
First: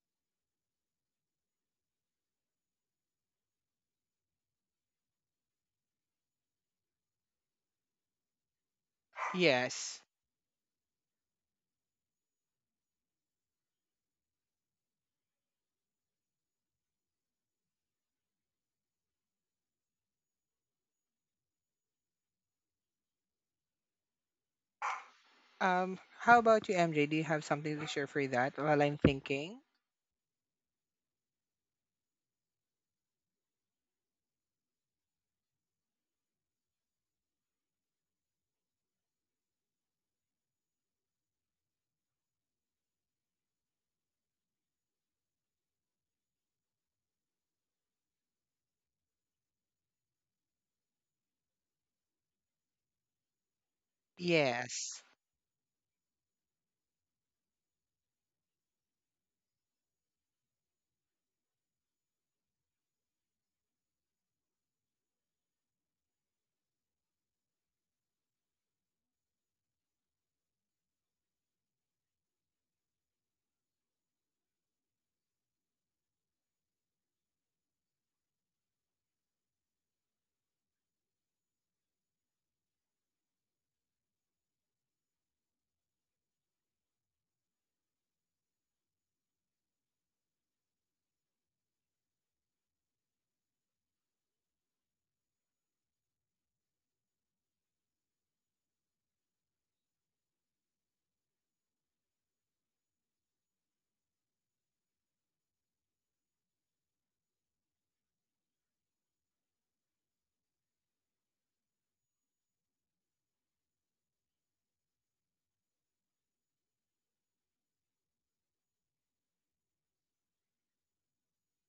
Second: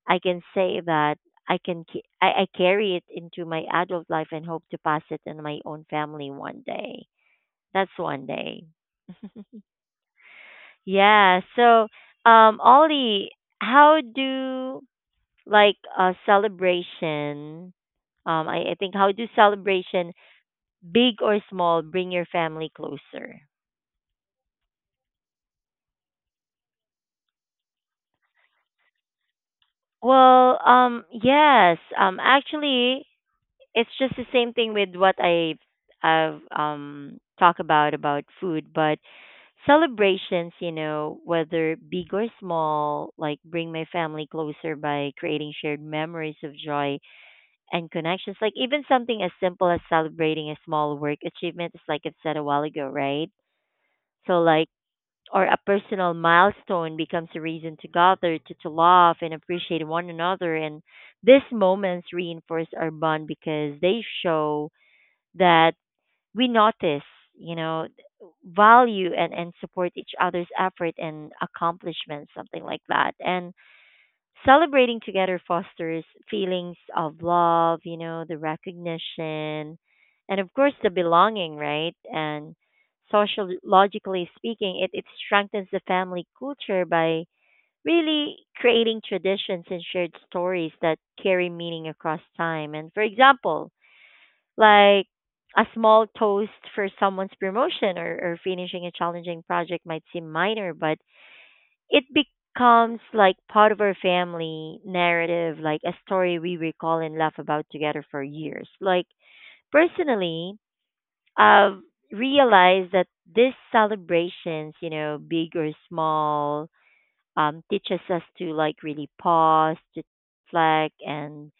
S1: I can say that I can ca- I carry it into my adult life and hope to pass it in my own family one day, that's one day.
S2: Yes.
S1: Yeah, so Ollie, how do like a celebration, I think how do celebration big or small bring your family closer?
S2: How about you, MJ? Do you have something to share for that while I'm thinking?
S1: Well, yes. Actually, it's just the same thing with what I've talk about food, but celebrations, you know, whether big or small, like bring my family closer by creating shared memories of joy and connections. Like even something as simple as celebrating a small work achievement is like I've said a while ago, right? So like
S2: Yes.
S1: or a personal milestone becomes a reason to gather, to laugh and appreciate one another, and these moments reinforce our bond because they show that we notice, you know, value and support each other's effort and accomplishments, something like that. And celebrating together fosters feelings of love, you know, the recognition, and of course the belonging, right? And sociologically speaking, it strengthens the family culture by really creating traditions and shared stories that carry meaning across time. And for example, like a small toast for someone's promotion or finishing a challenging project might seem minor, but it becomes like part of our family narrative, like a story we recall and laugh about together for years. Like personally, I've realized that these celebrations, you know, big or small, teaches us to like really pause, to reflect, and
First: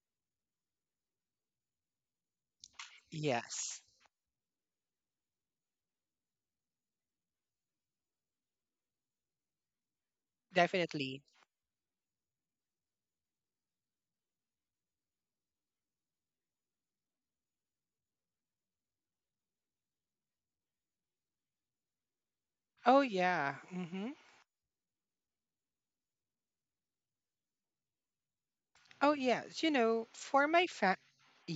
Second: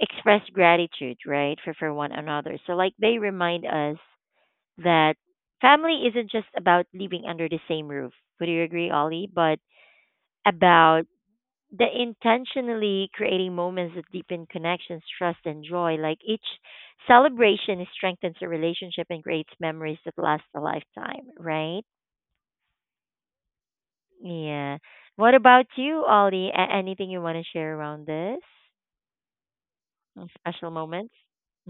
S1: express gratitude, right, for one another. So like they remind
S2: Yes.
S1: us that family isn't just about living under the same roof. Would you agree, Ollie? But about
S2: Definitely.
S1: the intentionally creating moments that deepen connections, trust, and joy. Like each celebration strengthens a relationship and creates memories that last a lifetime, right?
S2: Oh yeah. Mm-hmm.
S1: Yeah. What about you, Ollie? Anything you want to share around this?
S2: Oh yes. You know,
S1: Mm,
S2: for
S1: special
S2: my fa
S1: moments?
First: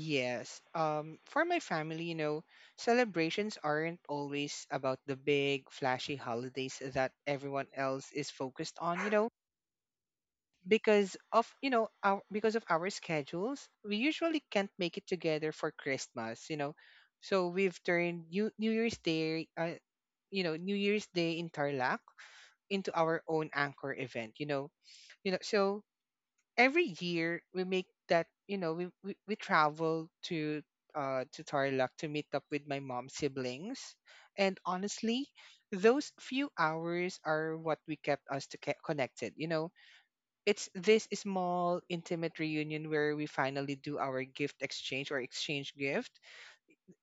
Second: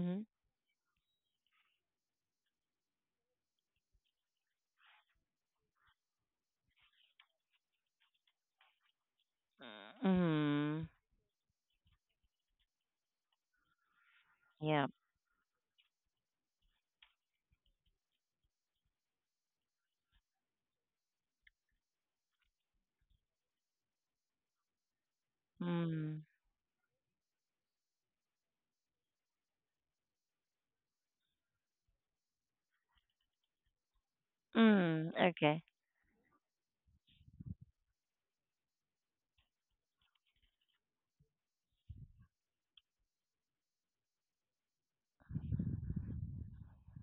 S1: Mm-hmm.
S2: For my family, you know, celebrations aren't always about the big flashy holidays that everyone else is focused on, you know,
S1: Mm,
S2: because of our schedules we usually can't
S1: yeah.
S2: make it together for Christmas. You know, so we've turned New Year's Day in Tarlac into our own anchor event, you know. You know, so
S1: Mm,
S2: every year we make that, you know, we travel to Tarlac to meet up with my mom's siblings, and
S1: mm,
S2: honestly,
S1: okay.
S2: those few hours are what we kept us connected. You know, it's this small intimate reunion where we finally do our gift exchange, or exchange gift.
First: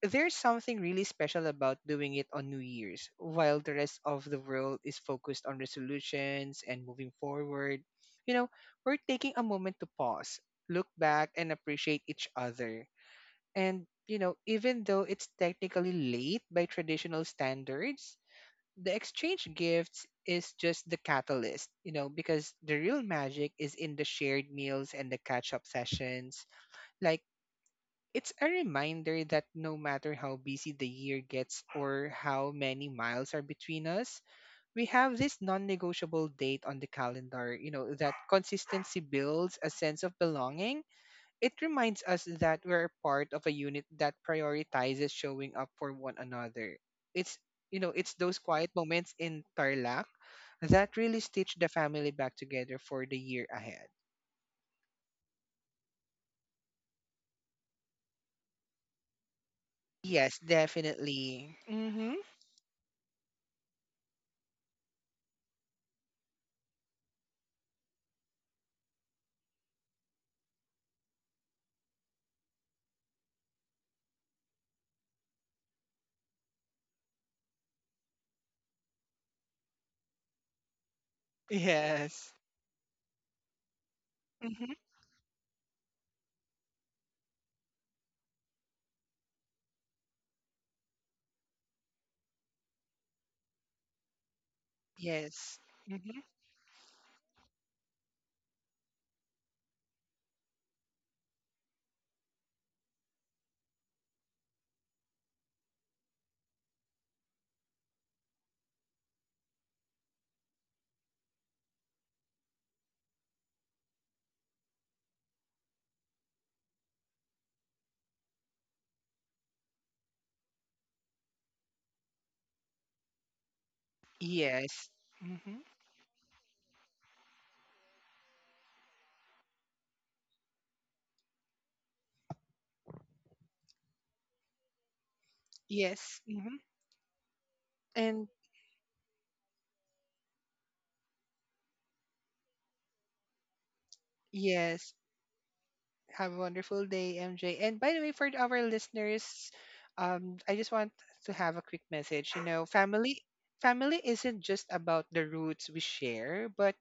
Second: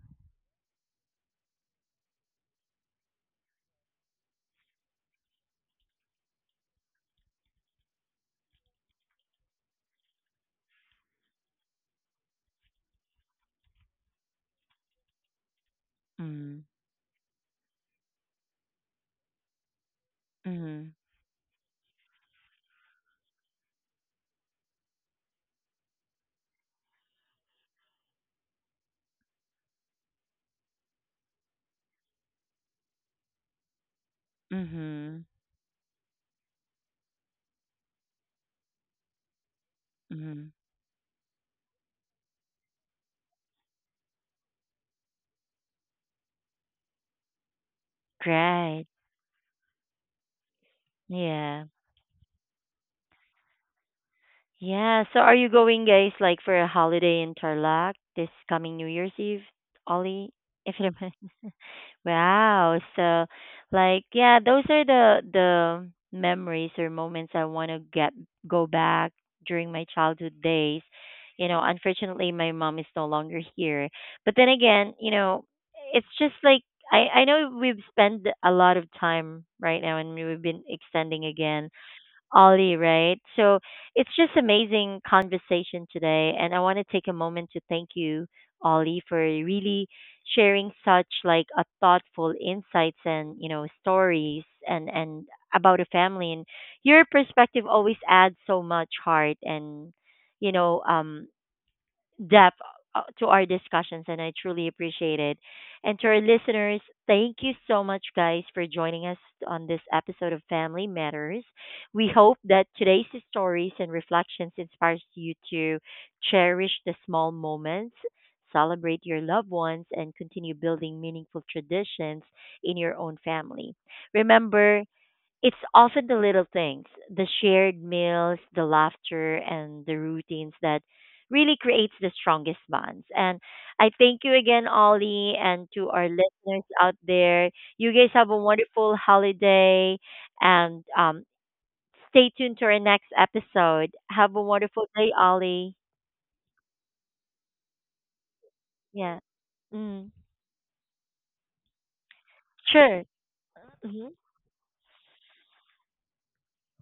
S2: There's something really special about doing it on New Year's while the rest of the world is focused on resolutions and moving forward. You know, we're taking a moment to pause, look back, and appreciate each other. And, you know, even though it's technically late
S1: Mm,
S2: by traditional standards, the exchange gifts is just
S1: mm,
S2: the catalyst, you know, because the real magic is in the shared meals and the catch up sessions. Like, it's a reminder that no matter how busy the year gets or how many miles are between us, we have
S1: mm-hmm.
S2: this non negotiable date on the calendar. You know, that consistency builds a sense of
S1: Mhm.
S2: belonging. It reminds us that we're part of a unit that prioritizes showing up for one another. It's You know, it's those quiet
S1: Right.
S2: moments in Tarlac that really stitched
S1: Yeah.
S2: the family back together for the year ahead.
S1: Yeah. So are you going, guys, like for a holiday in Tarlac this coming New Year's Eve, Ollie?
S2: Yes,
S1: If you do.
S2: definitely. Mm-hmm.
S1: Wow. So, like, yeah, those are the memories or moments I want to get go back during my childhood days. You know, unfortunately, my mom is no longer here. But then again, you know, it's just like I know we've spent a lot of time right now, and we've been extending again,
S2: Yes.
S1: Ollie, right? So it's just
S2: Mm-hmm.
S1: amazing conversation today, and I want to take a moment to thank you, Ollie, for really sharing such like a thoughtful insights and you know stories and
S2: Yes.
S1: about a
S2: Mm-hmm.
S1: family. And your perspective always adds so much heart and you know depth to our discussions, and I truly appreciate it. And to our listeners, thank you so much, guys, for joining us on this episode of Family Matters. We hope that today's stories and reflections inspires you to cherish the small moments. Celebrate your loved ones and continue building meaningful traditions in your own family. Remember,
S2: Yes.
S1: it's
S2: Mm-hmm.
S1: often the little things, the shared meals, the laughter, and the routines that really creates the strongest bonds. And I thank you again, Ollie, and to our
S2: Yes. Mm-hmm.
S1: listeners out there. You guys have
S2: And
S1: a wonderful holiday, and stay tuned to our next episode. Have a wonderful
S2: yes,
S1: day, Ollie.
S2: have a wonderful day, MJ. And by the way, for our
S1: Yeah.
S2: listeners,
S1: Mm.
S2: I just want to have a quick message. You know,
S1: Sure.
S2: family
S1: Hmm.
S2: isn't just about the roots we share, but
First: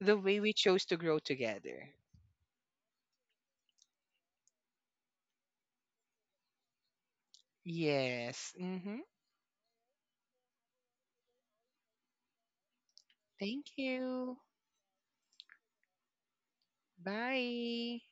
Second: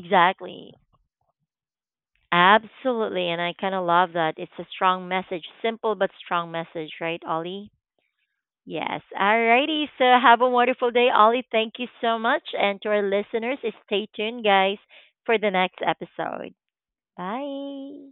S2: the way we chose to grow together.
S1: Absolutely. And I kind of love that. It's a strong message, simple but strong message, right, Ollie?
S2: Yes.
S1: Yes.
S2: Mm-hmm.
S1: Alrighty. So have a wonderful day, Ollie. Thank you so much. And to our listeners,
S2: Thank
S1: stay
S2: you.
S1: tuned, guys, for the next episode.
S2: Bye.
S1: Bye.